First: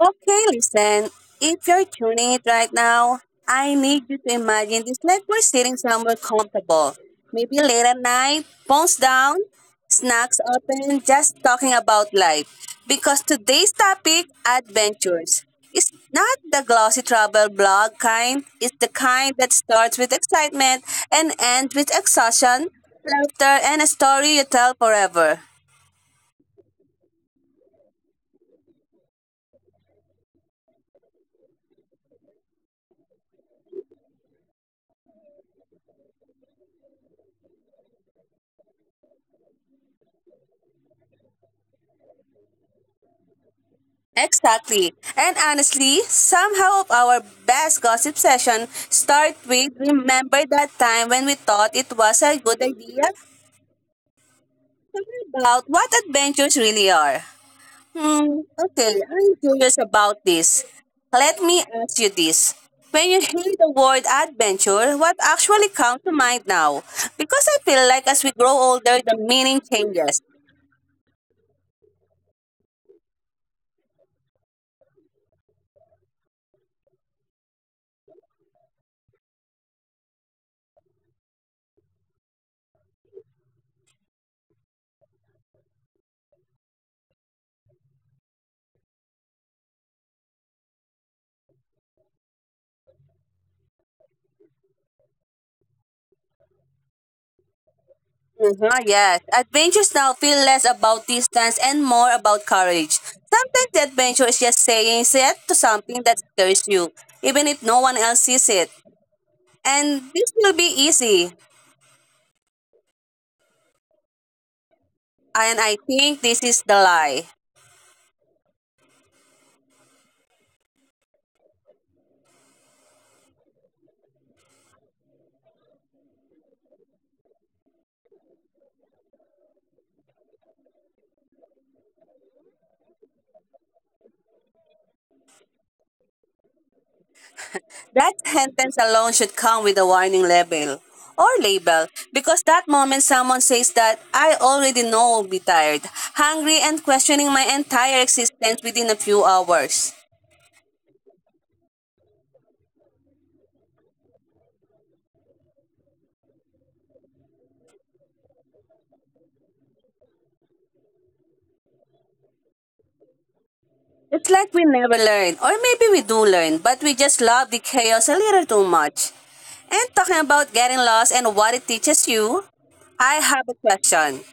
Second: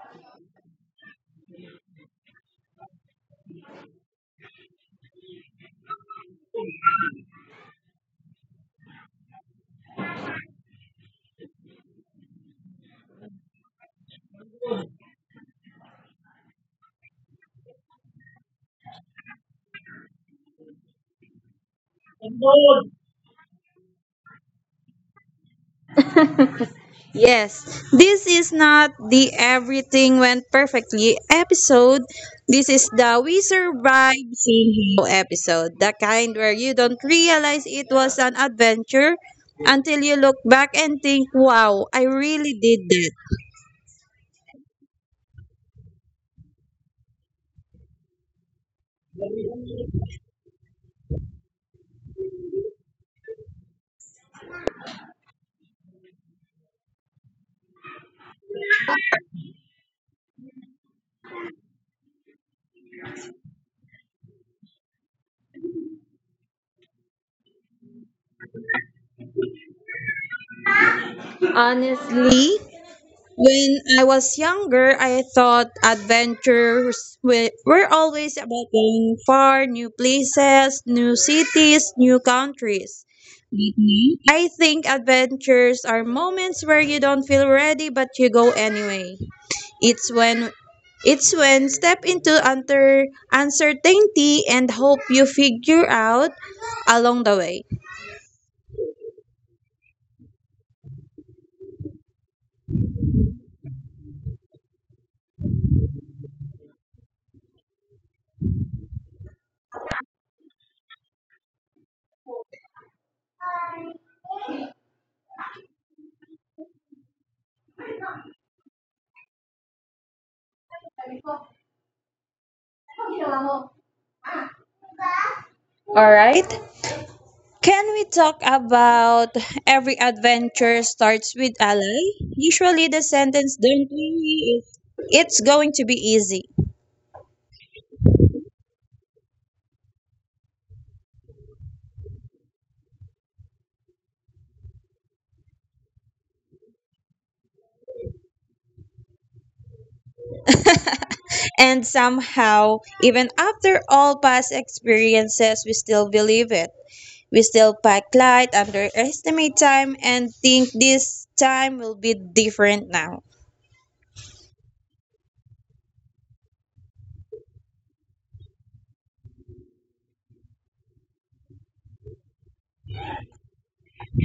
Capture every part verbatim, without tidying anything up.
Okay, listen. If you're tuning it right now, I need you to imagine this like we're sitting somewhere comfortable. Maybe late at night, phones down, snacks open, just talking about life. Because today's topic, adventures, is not the glossy travel blog kind. It's the kind that starts with excitement and ends with exhaustion, laughter, and a story you tell forever. Yes, this is not the Everything Went Perfectly episode. This is the We Survived Saying Hello episode, the kind where you don't realize it was an adventure until you look back and think, wow, I really did that. Exactly. And honestly, somehow of our best gossip session start with remember that time when we thought it was a good idea. Talking about what adventures really are. Hmm, okay, I'm curious about this. Let me ask you this. When you hear the word adventure, what actually comes to mind now? Because I feel like as we grow older, the meaning changes. Honestly, when I was younger, I thought adventures were were always about going far, new places, new cities, new countries. I think adventures are moments where you don't feel ready but you go anyway. It's when it's when step into unter, uncertainty and hope you figure out along the way. Mhm, yes. Adventures now feel less about distance and more about courage. Sometimes the adventure is just saying yes to something that scares you, even if no one else sees it. And this will be easy. And I think this is the lie. All right. Right? Can we talk about every adventure starts with ally? Usually the sentence don't we is it's going to be easy. That sentence alone should come with a warning label or label, because that moment someone says that I already know I'll be tired, hungry, and questioning my entire existence within a few hours. And somehow, even after all past experiences, we still believe it. We still pack light, underestimate time, and think this time will be different now. It's like we never learn, or maybe we do learn, but we just love the chaos a little too much. And talking about getting lost and what it teaches you, I have a question.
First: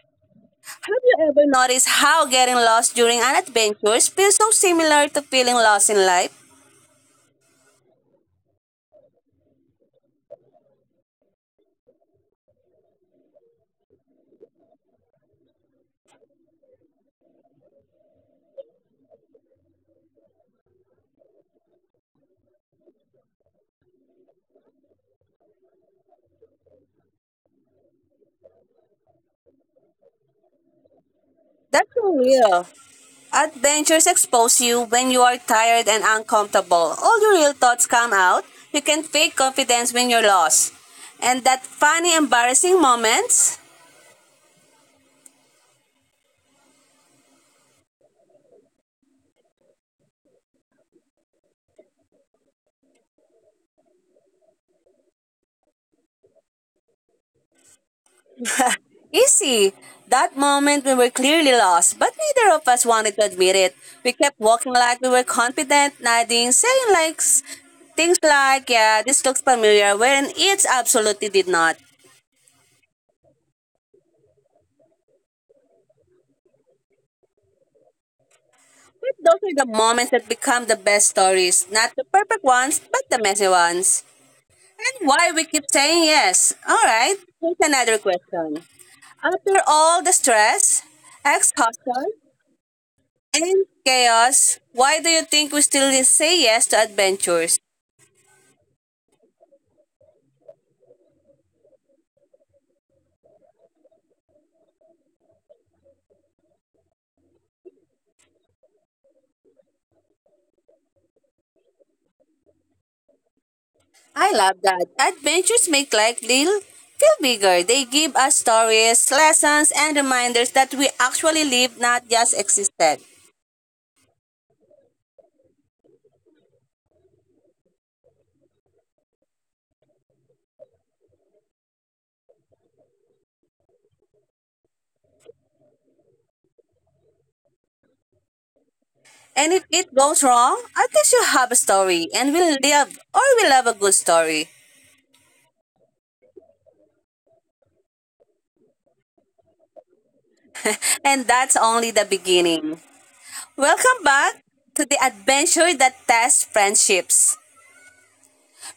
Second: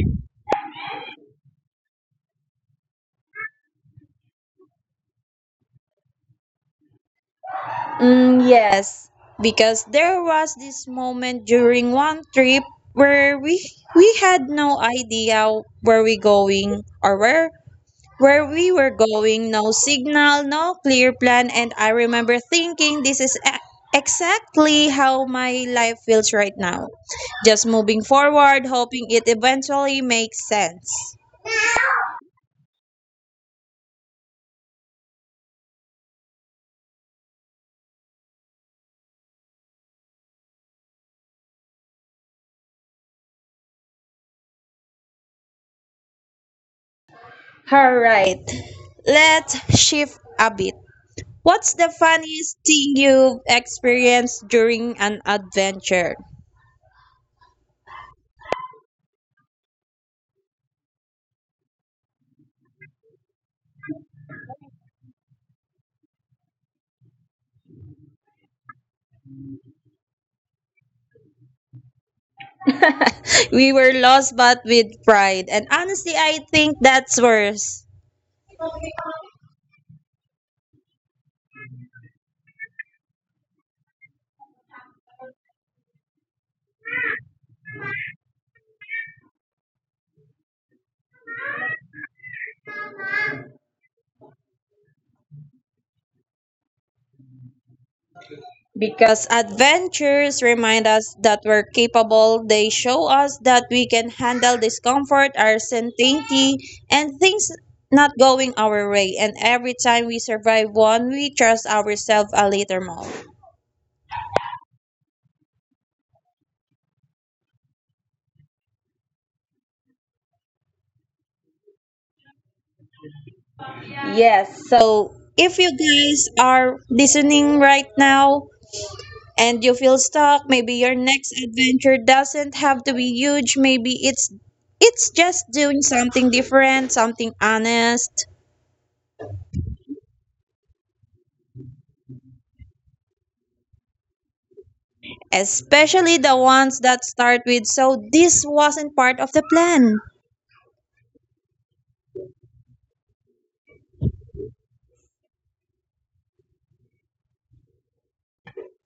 Have you ever noticed how getting lost during an adventure feels so similar to feeling lost in life? Mm, yes, because there was this moment during one trip where we we had no idea where we going or where where we were going. No signal, no clear plan, and I remember thinking this is e- exactly how my life feels right now. Just moving forward, hoping it eventually makes sense. That's so real. Adventures expose you when you are tired and uncomfortable. All your real thoughts come out. You can fake confidence when you're lost. And that funny, embarrassing moments. All right, let's shift a bit. What's the funniest thing you've experienced during an adventure? Easy. That moment we were clearly lost, but neither of us wanted to admit it. We kept walking like we were confident, nodding, saying like s- things like, yeah, this looks familiar, when it absolutely did not. We were lost but with pride, and honestly, I think that's worse. But those are the moments that become the best stories. Not the perfect ones, but the messy ones. And why we keep saying yes. Alright, here's another question. After all the stress, exhaustion, and chaos, why do you think we still say yes to adventures? Because adventures remind us that we're capable, they show us that we can handle discomfort, uncertainty, and things not going our way. And every time we survive one, we trust ourselves a little more. I love that. Adventures make life little feel bigger. They give us stories, lessons, and reminders that we actually live, not just existed. Yes, so if you guys are listening right now and you feel stuck, maybe your next adventure doesn't have to be huge, maybe it's it's just doing something different, something honest, And if it goes wrong, at least you have a story, and we live or we love a good story. especially the ones that start with so this wasn't part of the plan. And that's only the beginning. Welcome back to the adventure that tests friendships.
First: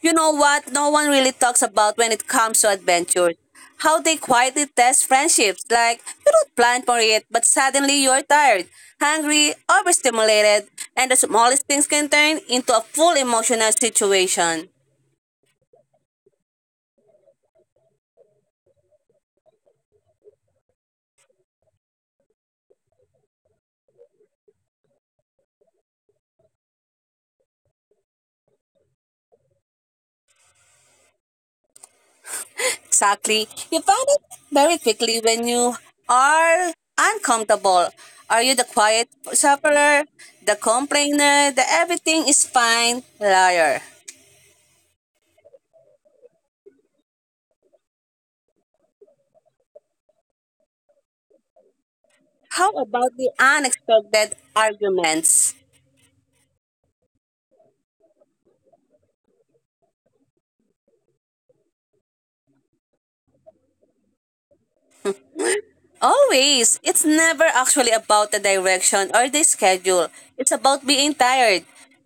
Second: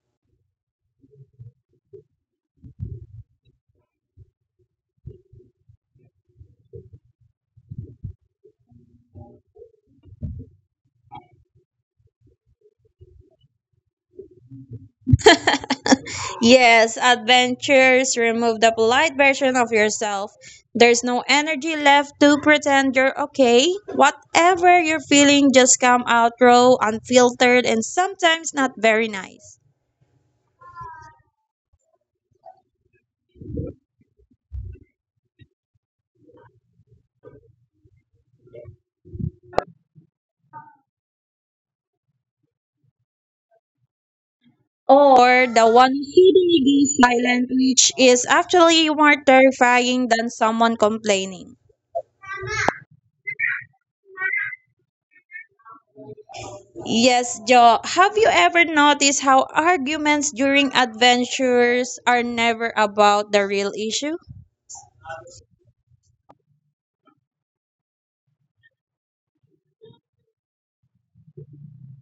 You know what no one really talks about when it comes to adventures? How they quietly test friendships. Like, you don't plan for it, but suddenly you're tired, hungry, overstimulated, and the smallest things can turn into a full emotional situation. Yes, adventures remove the polite version of yourself. There's no energy left to pretend you're okay. Whatever you're feeling just come out raw, unfiltered, and sometimes not very nice. Exactly. You find it very quickly when you are uncomfortable. Are you the quiet sufferer, the complainer, the everything is fine liar? Or the one feeding the silent, which is actually more terrifying than someone complaining. How about the unexpected arguments? Yes, Jo, have you ever noticed how arguments during adventures are never about the real issue? Always. It's never actually about the direction or the schedule. It's about being tired,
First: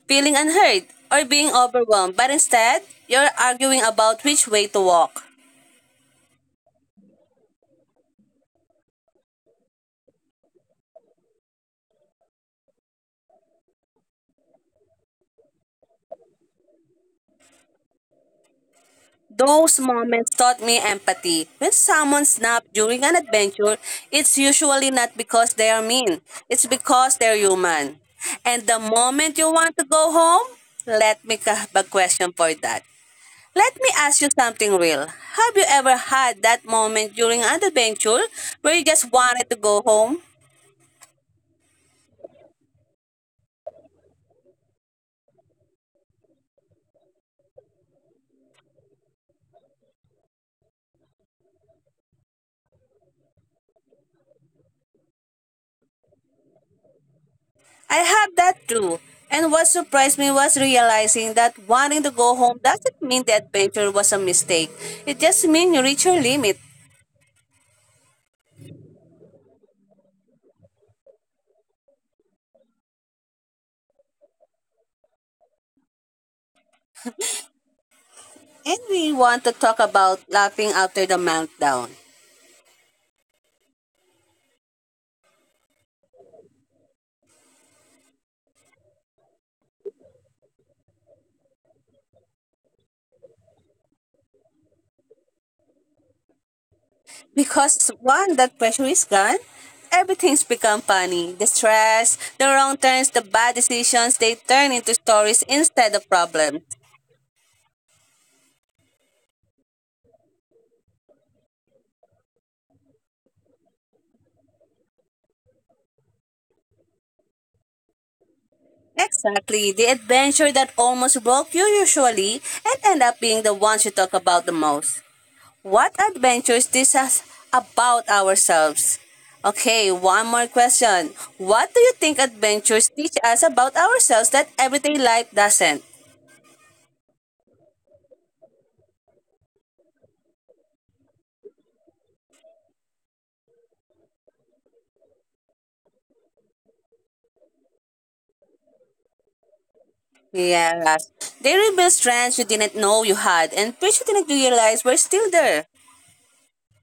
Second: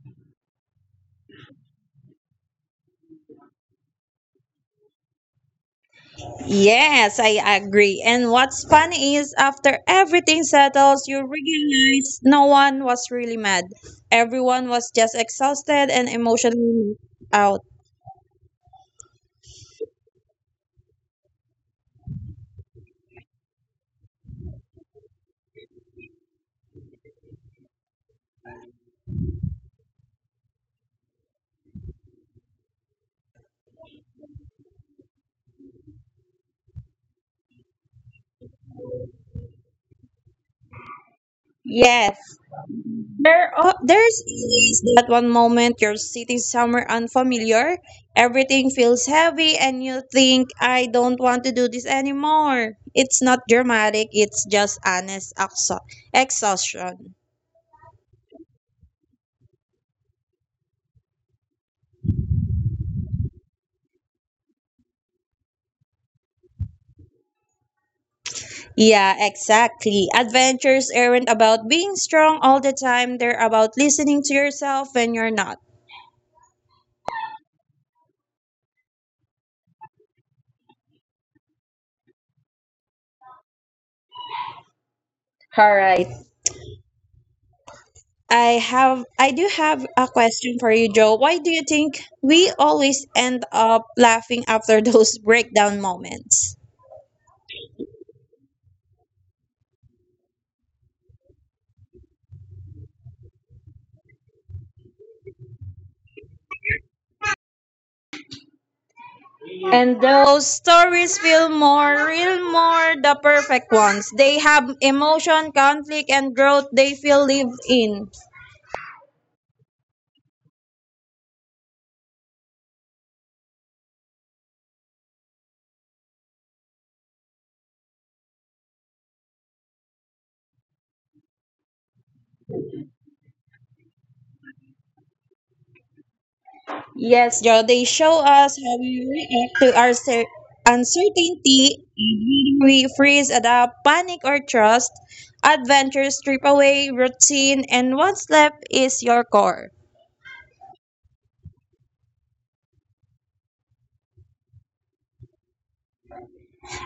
feeling unheard, or being overwhelmed. But instead, you're arguing about which way to walk. Yes, I agree. And what's funny is after everything settles, you realize no one was really mad. Everyone was just exhausted and emotionally out. Those moments taught me empathy. When someone snaps during an adventure, it's usually not because they are mean. It's because they're human. And the moment you want to go home, let me have a question for that. Let me ask you something real. Have you ever had that moment during an adventure where you just wanted to go home? Yes. There are, there's always that one moment you're sitting somewhere unfamiliar, everything feels heavy and you think I don't want to do this anymore. It's not dramatic, it's just honest exha- exhaustion. I have that too. And what surprised me was realizing that wanting to go home doesn't mean the adventure was a mistake. It just means you reach your limit. Yeah, exactly. Adventures aren't about being strong all the time. They're about listening to yourself when you're not. And we want to talk about laughing after the meltdown. All right. I have I do have a question for you, Joe. Why do you think we always end up laughing after those breakdown moments? Because once that pressure is gone, everything's become funny. The stress, the wrong turns, the bad decisions, they turn into stories instead of problems. And those stories feel more real, more the perfect ones. They have emotion, conflict, and growth they feel lived in. Exactly, the adventure that almost broke you usually and end up being the ones you talk about the most. What adventures teach us about ourselves? Okay, one more question. What do you think adventures teach us about ourselves that everyday life doesn't? Yes, Joe, they show us how we react to our cer- uncertainty, whether we freeze, adapt, panic, or trust. Adventure, strip away routine, and what's left is your core. Yes. They reveal strengths you didn't know you had and which you didn't realize were still there.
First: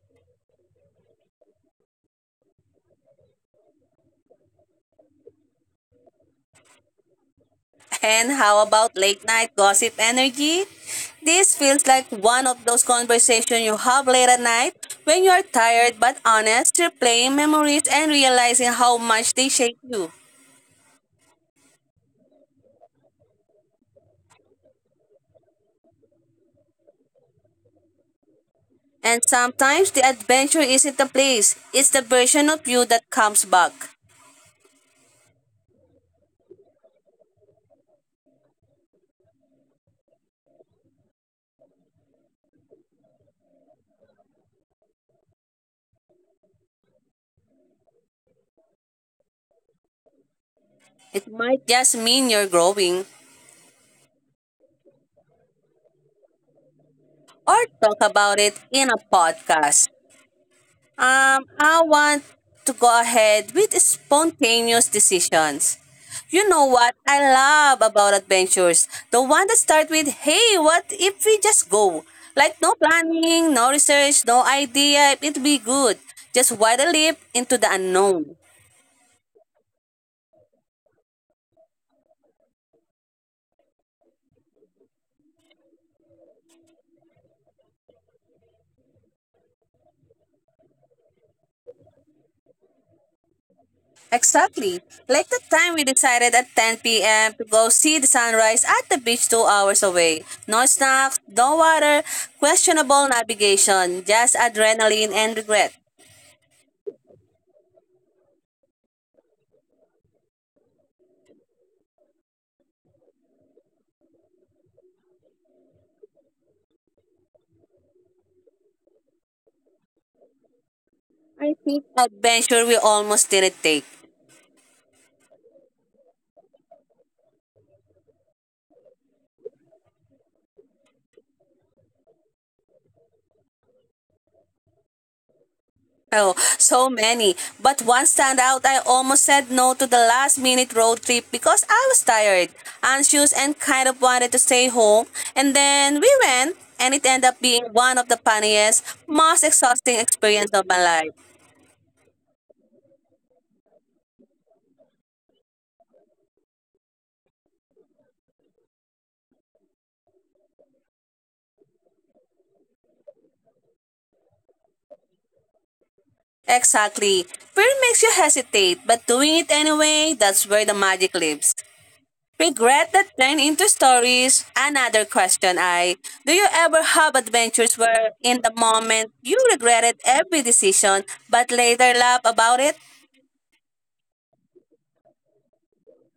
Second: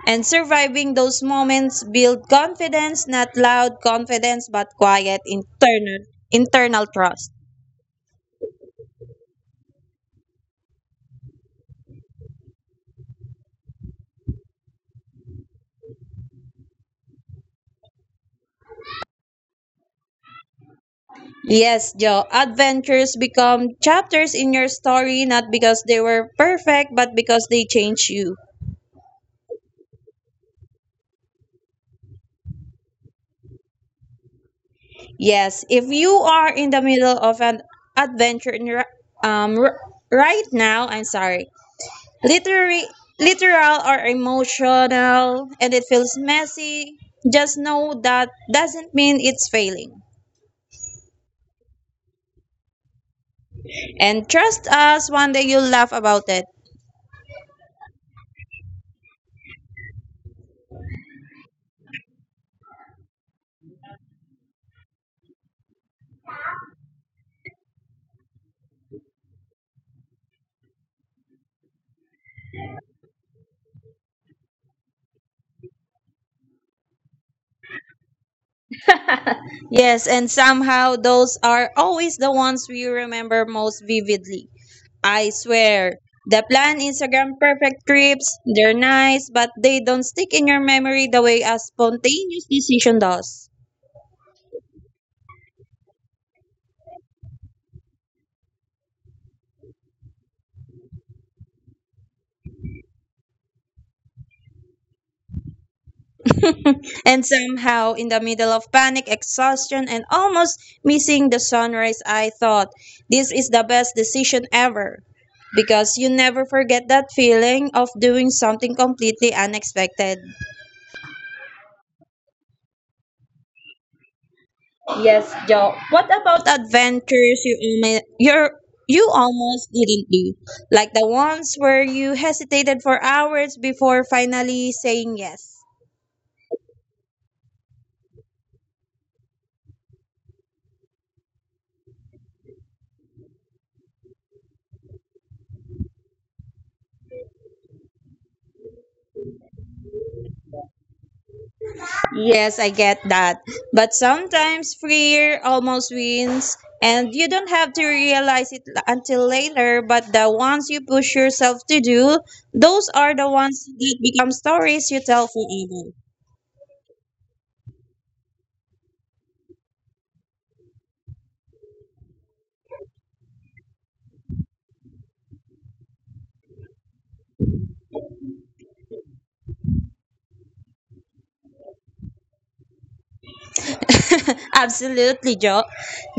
And surviving those moments build confidence, not loud confidence, but quiet internal internal trust. And how about late night gossip energy? This feels like one of those conversations you have late at night when you are tired but honest, replaying memories and realizing how much they shape you. Yes, Joe. Adventures become chapters in your story not because they were perfect, but because they change you. And sometimes the adventure isn't the place, it's the version of you that comes back. Yes, if you are in the middle of an adventure in, ri- um, r- right now, I'm sorry, literary, literal or emotional, and it feels messy, just know that doesn't mean it's failing. It might just mean you're growing, And trust us, one day you'll laugh about it. or talk about it in a podcast. Um, I want to go ahead with spontaneous decisions. You know what I love about adventures? The one that start with, hey, what if we just go? Like no planning, no research, no idea if it'd be good. Just wide a leap into the unknown. Yes, and somehow those are always the ones we remember most vividly. I swear. The plan Instagram perfect trips, they're nice, but they don't stick in your memory the way a spontaneous decision does. Exactly. Like the time we decided at ten p m to go see the sunrise at the beach two hours away. No snacks, no water, questionable navigation, just adrenaline and regret. and somehow, in the middle of panic, exhaustion, and almost missing the sunrise, I thought, this is the best decision ever. Because you never forget that feeling of doing something completely unexpected. I think adventure we almost didn't take. Yes, Joe. What about adventures you almost you're you almost didn't do? Like the ones where you hesitated for hours before finally saying yes. Oh, so many. But one stand out, I almost said no to the last minute road trip because I was tired, anxious, and kind of wanted to stay home. And then we went, and it ended up being one of the funniest, most exhausting experience of my life. Yes, I get that. But sometimes fear almost wins and you don't have to realize it l- until later, but the ones you push yourself to do, those are the ones that become stories you tell forever. Exactly. Fear makes you hesitate, but doing it anyway, that's where the magic lives. Regret that turned into stories. Another question. I do you ever have adventures where in the moment you regretted every decision but later laugh about it? Absolutely, Joe.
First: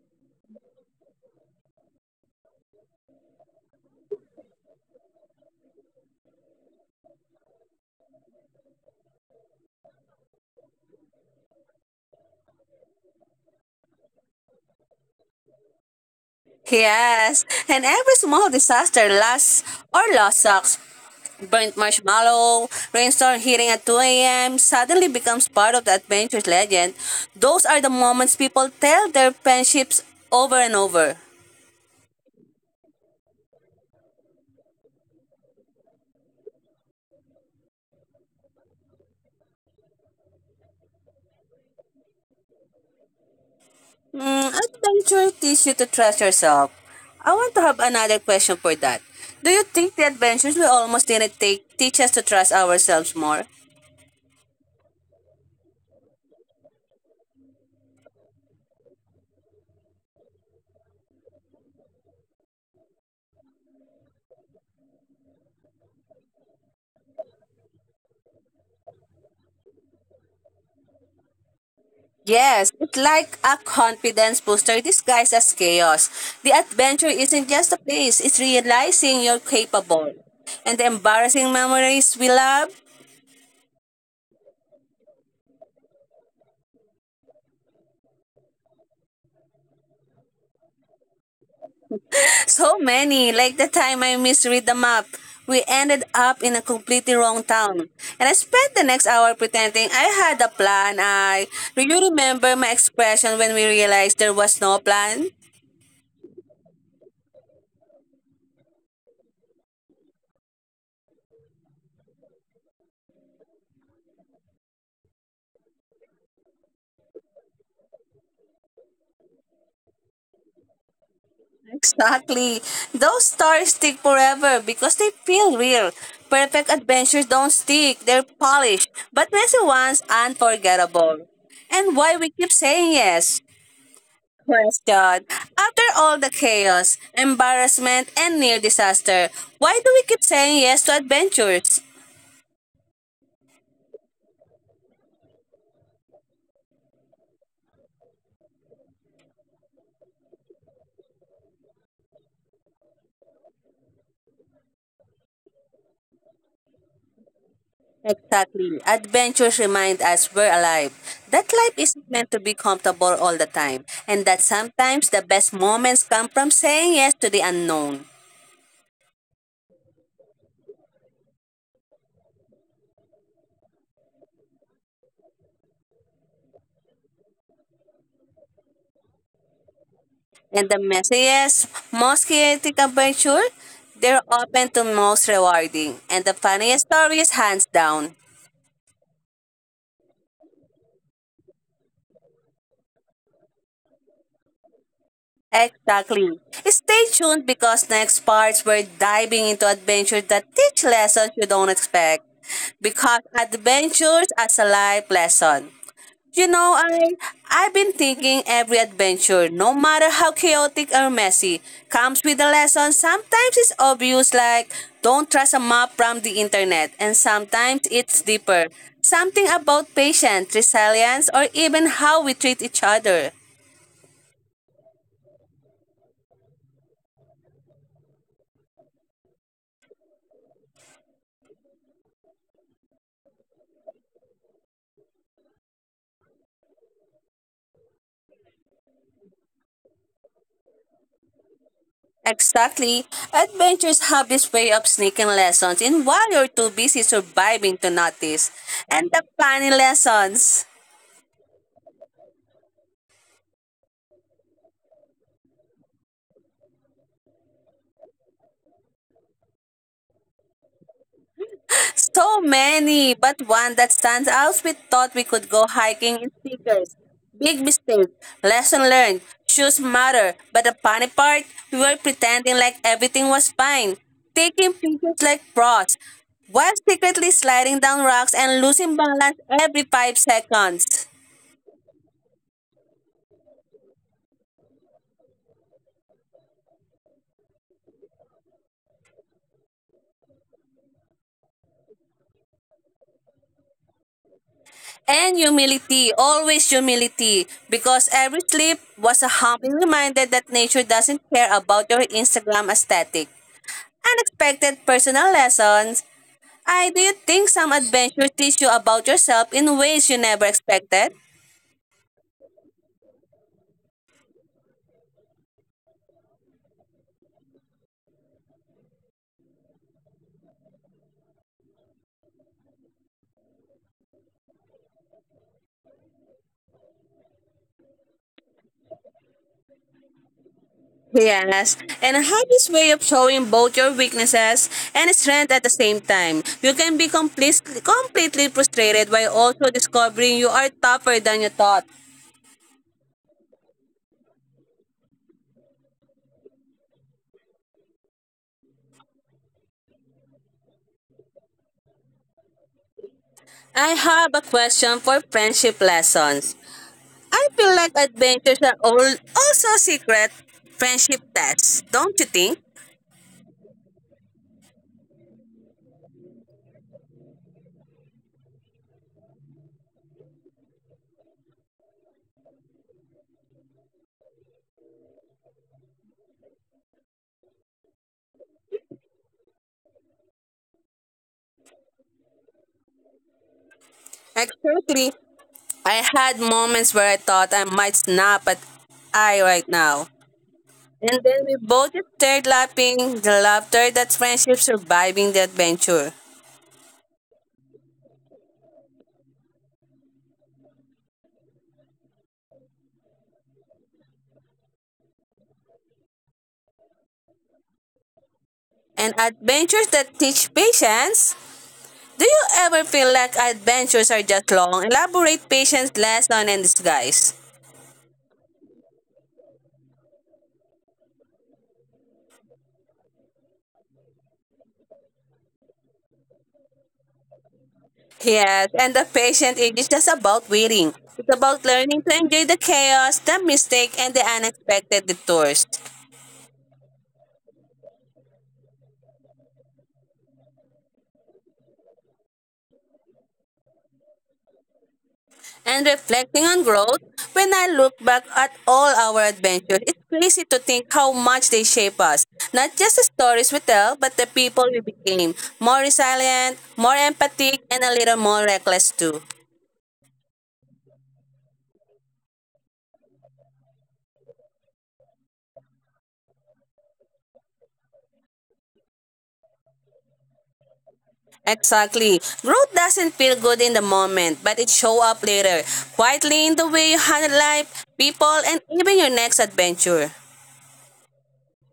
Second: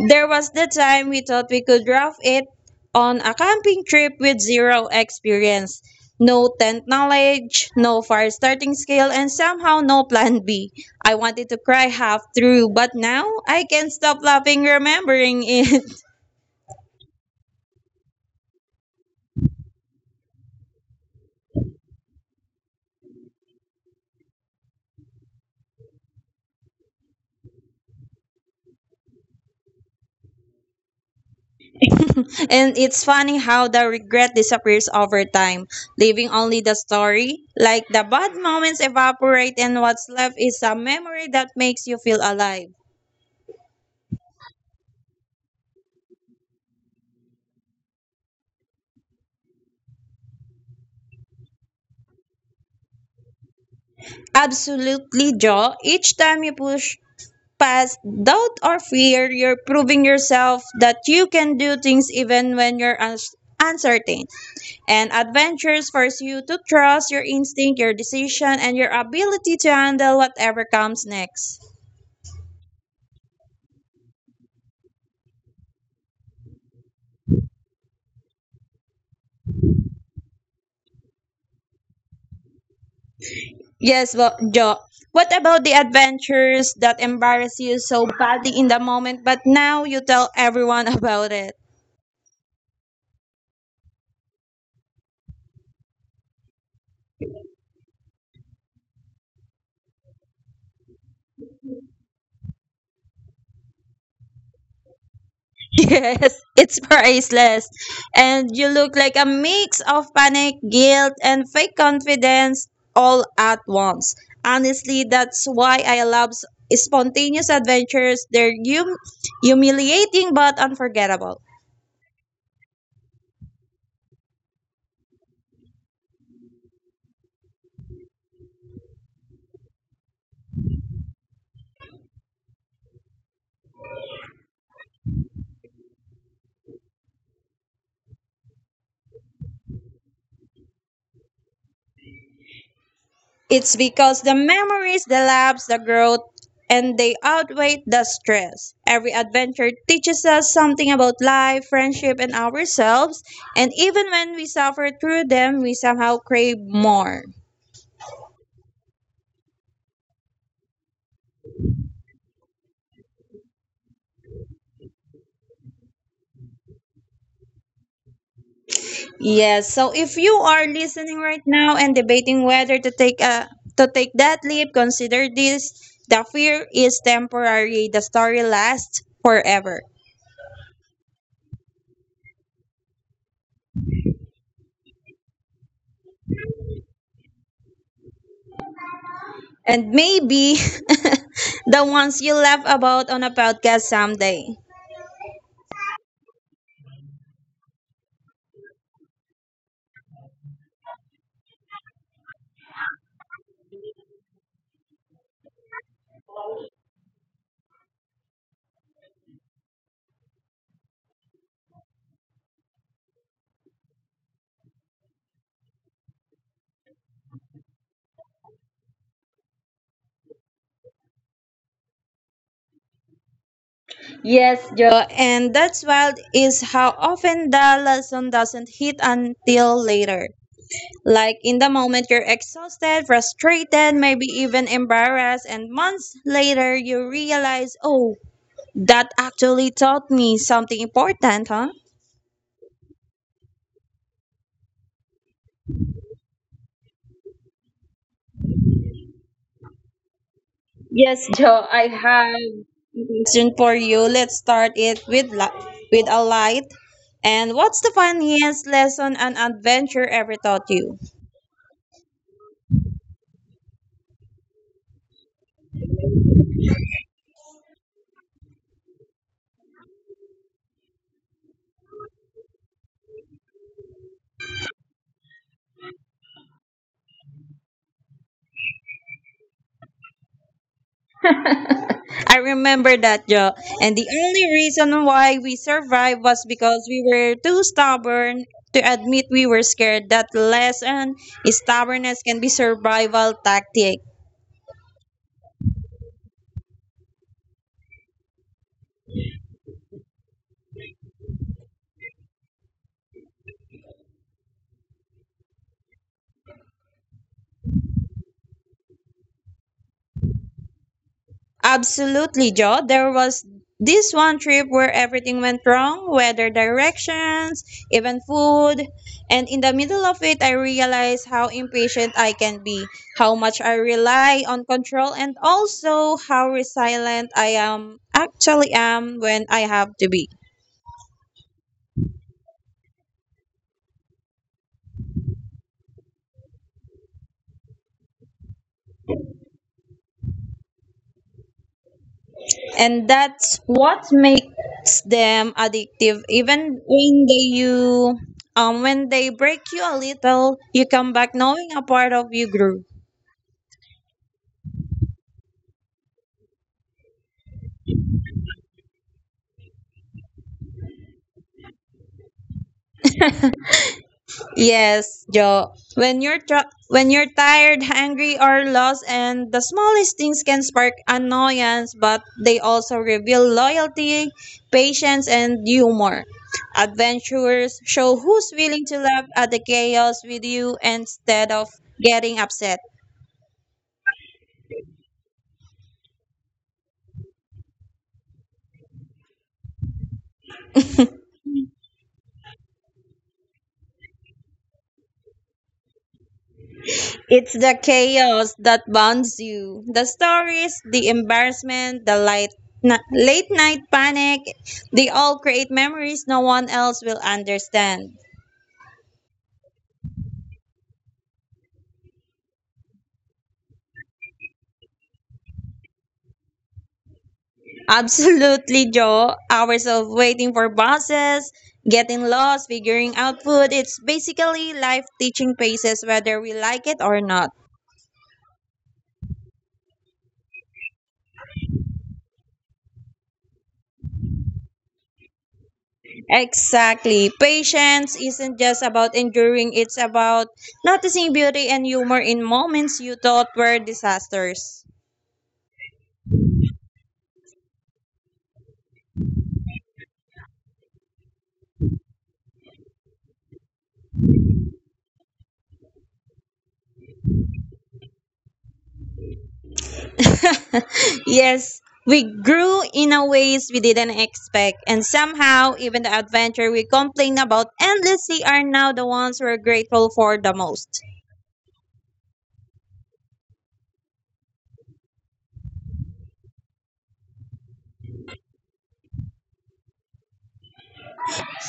There was the time we thought we could rough it on a camping trip with zero experience, no tent knowledge, no fire starting skill, and somehow no plan B. I wanted to cry half through, but now I can't stop laughing remembering it. Yes. And every small disaster lasts or lost socks, burnt marshmallow, rainstorm hitting at two a m suddenly becomes part of the adventure's legend. Those are the moments people tell their friendships over and over. And it's funny how the regret disappears over time, leaving only the story. Like the bad moments evaporate, and what's left is a memory that makes you feel alive. Mm, adventure teach you to trust yourself. I want to have another question for that. Do you think the adventures we almost didn't take teach us to trust ourselves more? Absolutely, Joe. Each time you push past doubt or fear, you're proving yourself that you can do things even when you're uns- uncertain. And adventures force you to trust your instinct, your decision, and your ability to handle whatever comes next. Yes, it's like a confidence booster disguised as chaos. The adventure isn't just a place, it's realizing you're capable. And the embarrassing memories we love. Yes, well, Joe. What about the adventures that embarrass you so badly in the moment, but now you tell everyone about it? So many, like the time I misread the map. We ended up in a completely wrong town. And I spent the next hour pretending I had a plan. I do you remember my expression when we realized there was no plan? Yes, it's priceless. And you look like a mix of panic, guilt, and fake confidence all at once. Honestly, that's why I love s- spontaneous adventures. They're hum- humiliating but unforgettable. Exactly. Those stories stick forever because they feel real. Perfect adventures don't stick, they're polished, but messy ones unforgettable. And why we keep saying yes. Question. After all the chaos, embarrassment, and near disaster, why do we keep saying yes to adventures? It's because the memories, the laughs, the growth, and they outweigh the stress. Every adventure teaches us something about life, friendship, and ourselves. And even when we suffer through them, we somehow crave more. Exactly. Adventures remind us we're alive. That life isn't meant to be comfortable all the time, and that sometimes the best moments come from saying yes to the unknown. Yes. So if you are listening right now and debating whether to take a to take that leap, consider this: the fear is temporary, the story lasts forever, And the messiest, most chaotic adventure, they're often the most rewarding, and the funniest stories hands down. and maybe the ones you laugh about on a podcast someday. Exactly. Stay tuned because next parts we're diving into adventures that teach lessons you don't expect. Because adventures as a life lesson. You know, I I've been thinking every adventure, no matter how chaotic or messy, comes with a lesson. Sometimes it's obvious like don't trust a map from the internet, and sometimes it's deeper. Something about patience, resilience, or even how we treat each other. Yes, Joe. And that's wild is how often the lesson doesn't hit until later. Like in the moment you're exhausted, frustrated, maybe even embarrassed, and months later you realize, oh, that actually taught me something important, huh? Exactly. Adventures have this way of sneaking lessons in while you're too busy surviving to notice. And the funny lessons. Yes, Joe, I have. Mhm. Question for you. Let's start it with li- with a light. And what's the funniest lesson an adventure ever taught you? So many, but one that stands out we thought we could go hiking in sneakers. Big mistake. Lesson learned. Shoes matter. But the funny part, we were pretending like everything was fine. Taking pictures like pros. While secretly sliding down rocks and losing balance every five seconds. I remember that, Joe. And the only reason why we survived was because we were too stubborn to admit we were scared. That lesson is stubbornness can be survival tactic. And humility, always humility, because every slip was a humbling reminder that nature doesn't care about your Instagram aesthetic. Unexpected personal lessons. I do you think some adventures teach you about yourself in ways you never expected? Absolutely, Joe. There was this one trip where everything went wrong, weather directions, even food. And in the middle of it, I realized how impatient I can be, how much I rely on control, and also how resilient I am actually am when I have to be. Yes, and I have this way of showing both your weaknesses and strength at the same time. You can be completely completely frustrated while also discovering you are tougher than you thought. And that's what makes them addictive. Even when they you um when they break you a little, you come back knowing a part of you grew. I have a question for friendship lessons. I feel like adventures are all also secret friendship tests, don't you think? Yes, Joe. When you're tr- when you're tired, hungry, or lost, and the smallest things can spark annoyance, but they also reveal loyalty, patience, and humor. Adventurers show who's willing to laugh at the chaos with you instead of getting upset. Exactly. I had moments where I thought I might snap at I right now. And then we both just stared laughing, the laughter that's friendship surviving the adventure. It's the chaos that bonds you. The stories, the embarrassment, the light, na- late night panic, they all create memories no one else will understand. And adventures that teach patience. Do you ever feel like adventures are just long, elaborate patience lesson in disguise? Absolutely, Joe. Hours of waiting for buses, getting lost, figuring out food. It's basically life teaching paces whether we like it or not. Yes, and the patient age is just about waiting. It's about learning to enjoy the chaos, the mistake, and the unexpected detours. Exactly. Patience isn't just about enduring, it's about noticing beauty and humor in moments you thought were disasters. And reflecting on growth, when I look back at all our adventures, it's crazy to think how much they shape us. Not just the stories we tell, but the people we became. More resilient, more empathic, and a little more reckless too. yes, we grew in a ways we didn't expect, and somehow even the adventure we complain about endlessly are now the ones we're grateful for the most. Exactly. Growth doesn't feel good in the moment, but it show up later, quietly in the way you handle life, people, and even your next adventure.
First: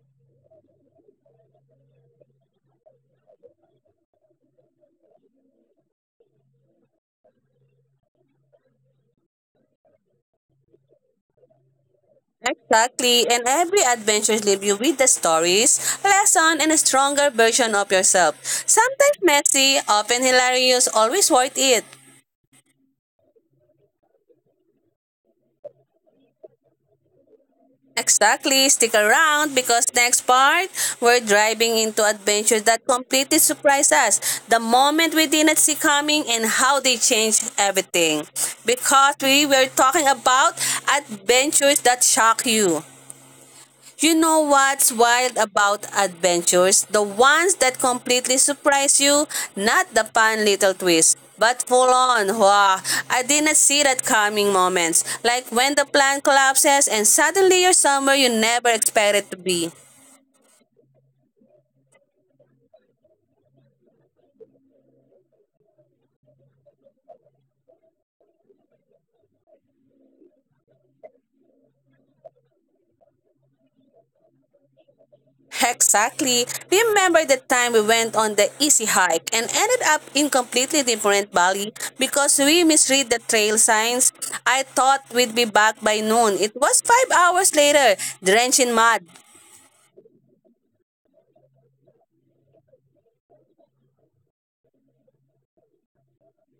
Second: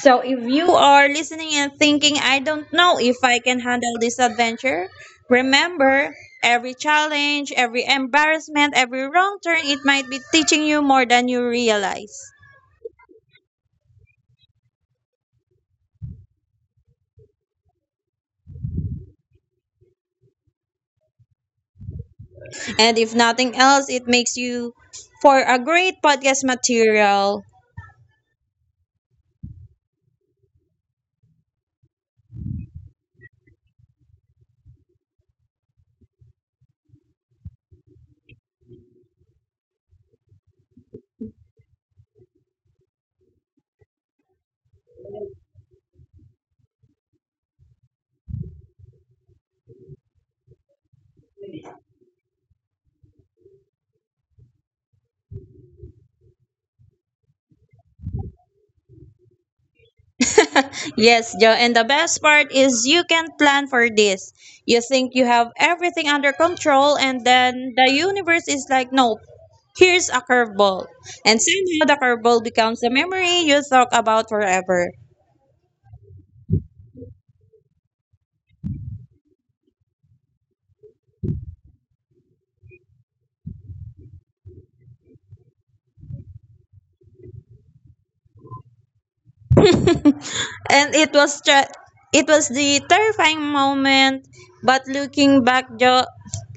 So if you are listening and thinking, I don't know if I can handle this adventure, remember every challenge, every embarrassment, every wrong turn, it might be teaching you more than you realize. Exactly, and every adventure leaves you with the stories, lesson, and a stronger version of yourself. Sometimes messy, often hilarious, always worth it. And if nothing else, it makes you for a great podcast material. Exactly. Stick around because next part, we're driving into adventures that completely surprise us. The moment we did not see coming and how they changed everything. Because we were talking about adventures that shock you, you know what's wild about adventures? The ones that completely surprise you, not the fun little twists, but full on. Wow, I didn't see that coming moments, like when the plan collapses and suddenly you're somewhere you never expected to be. yes, Joe. And the best part is you can plan for this. You think you have everything under control, and then the universe is like, no, here's a curveball. And somehow the curveball becomes a memory you talk about forever. Exactly. Remember the time we went on the easy hike and ended up in completely different valley because we misread the trail signs? I thought we'd be back by noon. It was five hours later, drenched in mud. And it was tra- it was the terrifying moment, but looking back, jo-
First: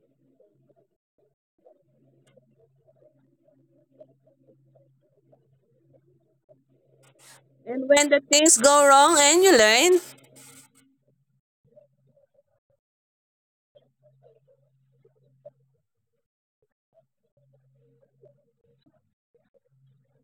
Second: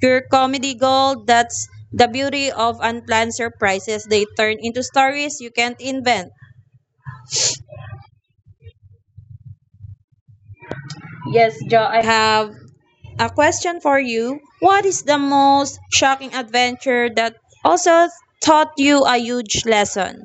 your comedy gold, that's the beauty of unplanned surprises. They turn into stories you can't invent. And when the things go wrong and you learn, Yes, Jo, I have a question for you. What is the most shocking adventure that also taught you a huge lesson?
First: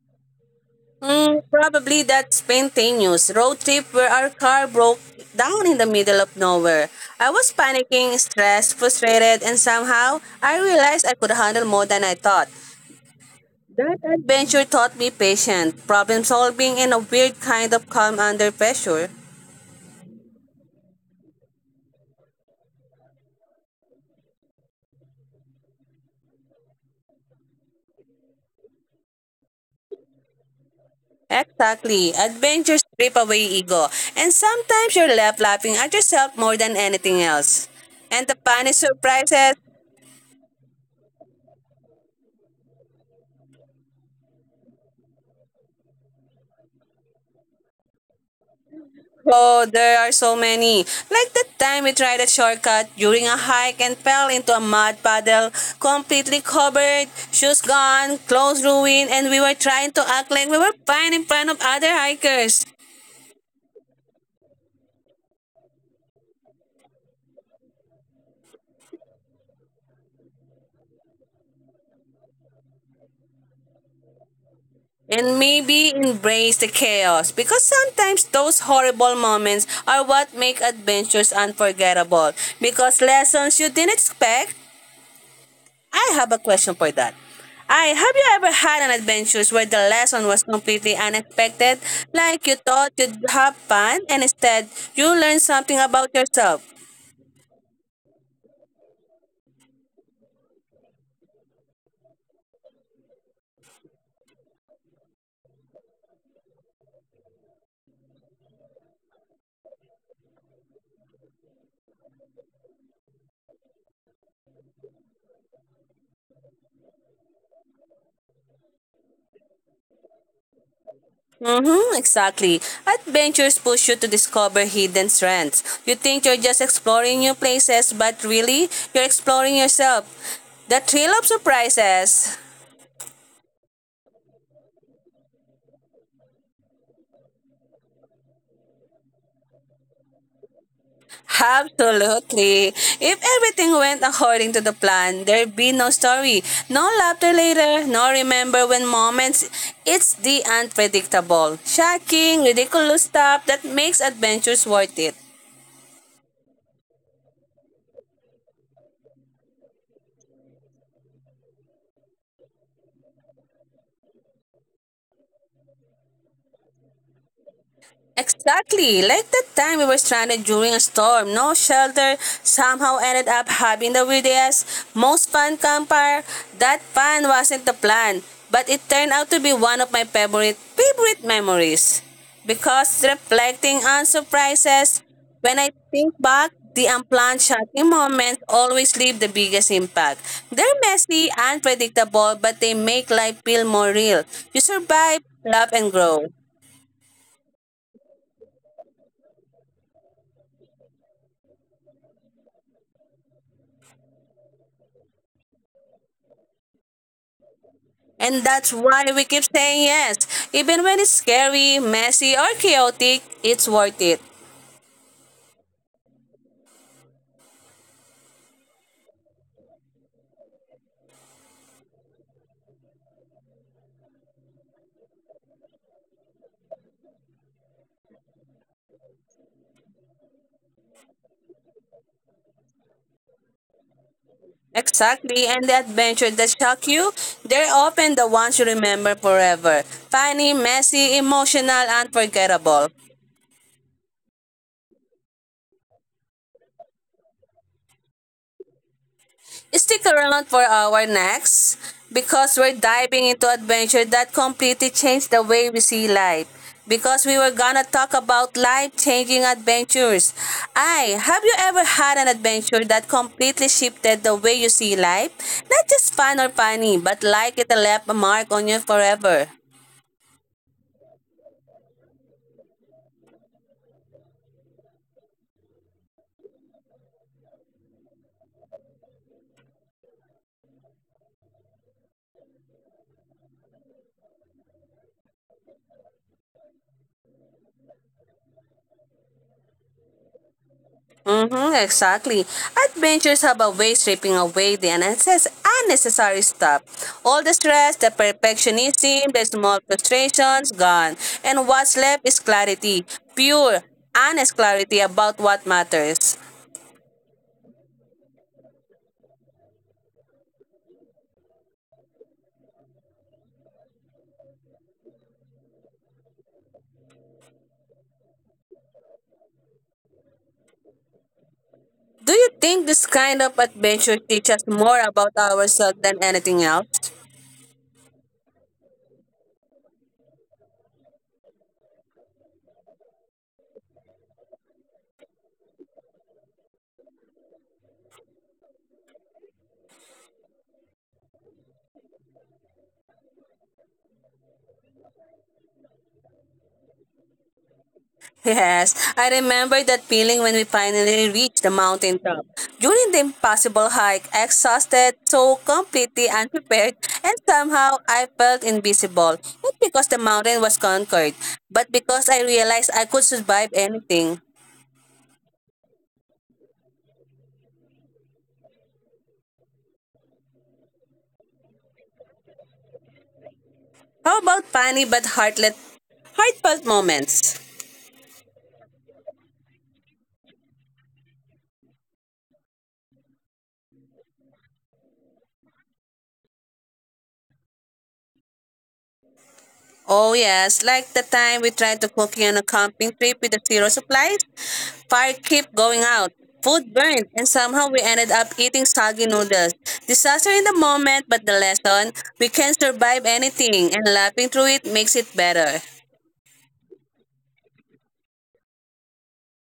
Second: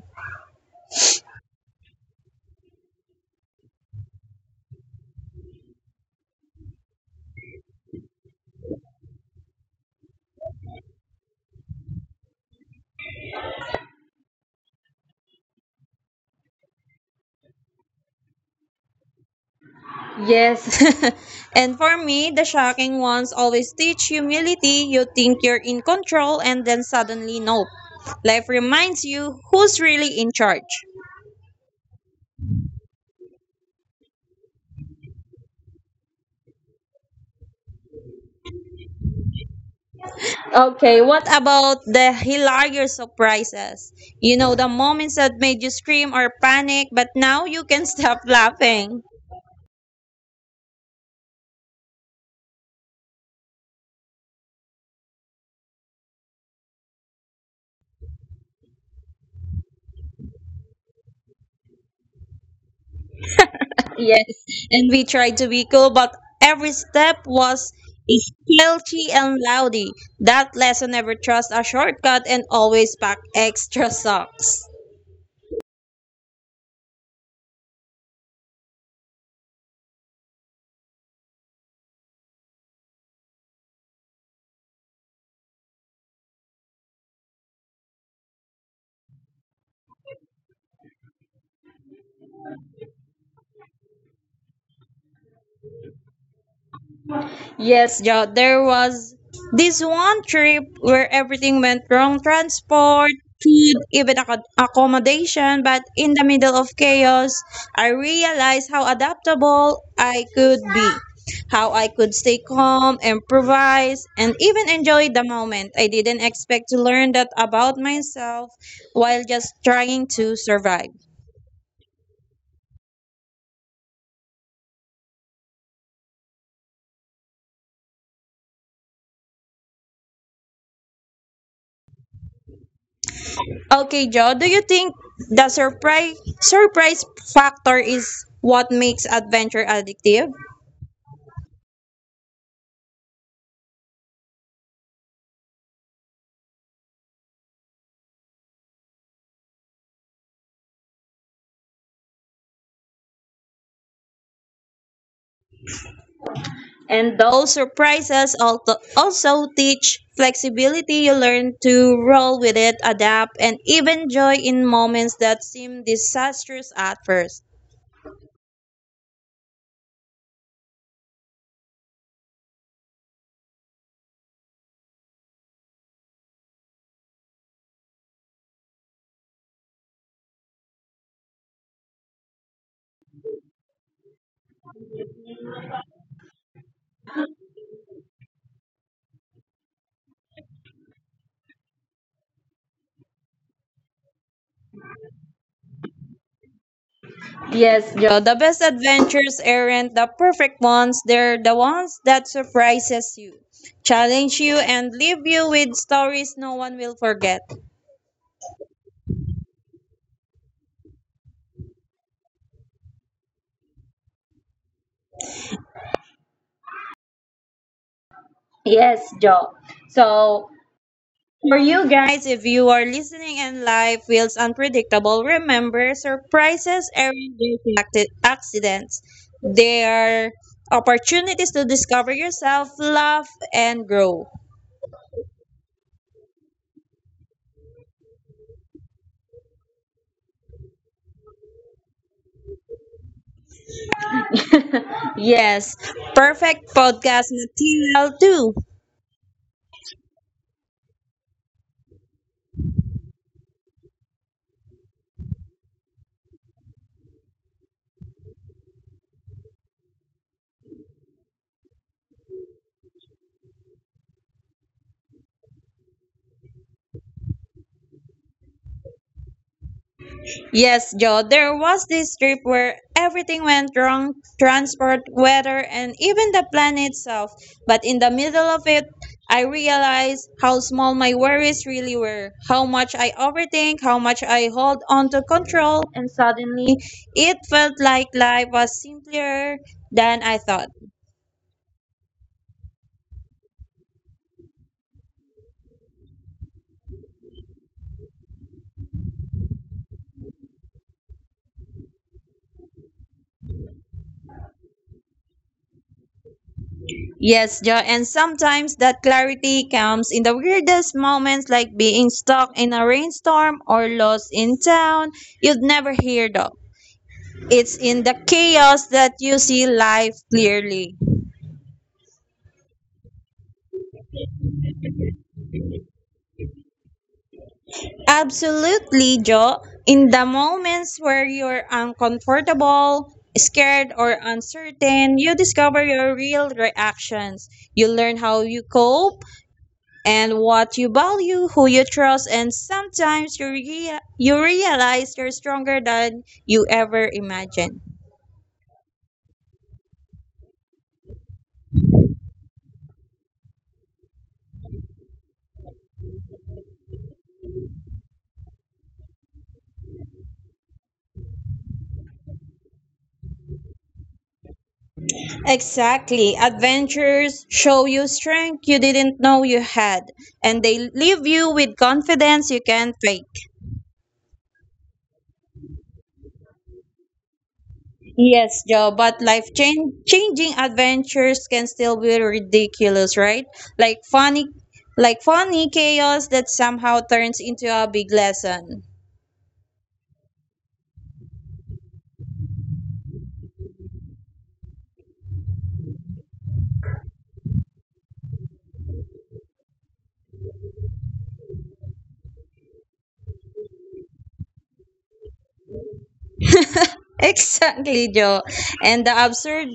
mm, probably that's spontaneous road trip where our car broke down in the middle of nowhere. I was panicking, stressed, frustrated, and somehow I realized I could handle more than I thought. That adventure taught me patience, problem solving, and a weird kind of calm under pressure. Yes. and for me, the shocking ones always teach humility. You think you're in control and then suddenly nope. Life reminds you who's really in charge. Exactly. Adventures strip away ego, and sometimes you're left laughing at yourself more than anything else. And the funny surprises. Okay, what about the hilarious surprises? You know, the moments that made you scream or panic, but now you can stop laughing. Oh, there are so many. Like that time we tried a shortcut during a hike and fell into a mud puddle, completely covered, shoes gone, clothes ruined, and we were trying to act like we were fine in front of other hikers. Yes, and we tried to be cool, but every step was guilty and loudy. That lesson never trust a shortcut and always pack extra socks. And maybe embrace the chaos because sometimes those horrible moments are what make adventures unforgettable. Because lessons you didn't expect, I have a question for that. I have you ever had an adventure where the lesson was completely unexpected? Like you thought you'd have fun and instead you learned something about yourself. Yes, Jo, there was this one trip where everything went wrong transport, food, even acco- accommodation. But in the middle of chaos, I realized how adaptable I could be, how I could stay calm, improvise, and even enjoy the moment. I didn't expect to learn that about myself while just trying to survive. Mm-hmm, exactly. Adventures push you to discover hidden strengths. You think you're just exploring new places, but really, you're exploring yourself. The thrill of surprises. Okay, Joe, do you think the surprise surprise factor is what makes adventure addictive? Absolutely. If everything went according to the plan, there'd be no story, no laughter later, no remember when moments. It's the unpredictable, shocking, ridiculous stuff that makes adventures worth it. And those surprises alto- also teach flexibility. You learn to roll with it, adapt, and even joy in moments that seem disastrous at first. Exactly, like that time we were stranded during a storm, no shelter, somehow ended up having the weirdest, most fun campfire. That fun wasn't the plan, but it turned out to be one of my favorite favorite memories. Because reflecting on surprises, when I think back, the unplanned shocking moments always leave the biggest impact. They're messy, unpredictable, but they make life feel more real. You survive, love, and grow. Yes, Joe. Joe, the best adventures aren't the perfect ones. They're the ones that surprises you, challenge you, and leave you with stories no one will forget. And that's why we keep saying yes. Even when it's scary, messy, or chaotic, it's worth it. Yes, Joe. So for you guys, if you are listening and life feels unpredictable, remember surprises aren't just acti- accidents. They are opportunities to discover yourself, love, and grow. Exactly, and the adventures that shock you, they're often the ones you remember forever. Funny, messy, emotional, unforgettable. Yes, perfect podcast material too. Stick around for our next because we're diving into adventure that completely changed the way we see life. Because we were gonna talk about life changing adventures. I have you ever had an adventure that completely shifted the way you see life? Not just fun or funny, but like it left a mark on you forever. Yes, Joe, there was this trip where everything went wrong transport, weather, and even the plan itself. But in the middle of it, I realized how small my worries really were, how much I overthink, how much I hold on to control, and suddenly it felt like life was simpler than I thought. Mm-hmm, exactly. Adventures have a way of stripping away the unnecess- unnecessary stuff. All the stress, the perfectionism, the small frustrations, gone. And what's left is clarity, pure, honest clarity about what matters. Yes, Joe, and sometimes that clarity comes in the weirdest moments like being stuck in a rainstorm or lost in town you'd never hear though. It's in the chaos that you see life clearly. Do you think this kind of adventure teaches us more about ourselves than anything else? Absolutely, Joe. In the moments where you're uncomfortable, scared, or uncertain, you discover your real reactions. You learn how you cope and what you value, who you trust, and sometimes you, rea- you realize you're stronger than you ever imagined. Yes, I remember that feeling when we finally reached the mountain top. During the impossible hike, I exhausted, so completely unprepared, and somehow I felt invisible. Not because the mountain was conquered, but because I realized I could survive anything. Exactly. Adventures show you strength you didn't know you had, and they leave you with confidence you can't fake. How about funny but heartless, heartfelt moments? Yes, Joe, but life change, changing adventures can still be ridiculous, right? Like funny like funny chaos that somehow turns into a big lesson. Oh yes, like the time we tried to cooking on a camping trip with the zero supplies. Fire kept going out, food burned, and somehow we ended up eating soggy noodles. Disaster in the moment, but the lesson, we can survive anything and laughing through it makes it better. Exactly, Joe. And the absurd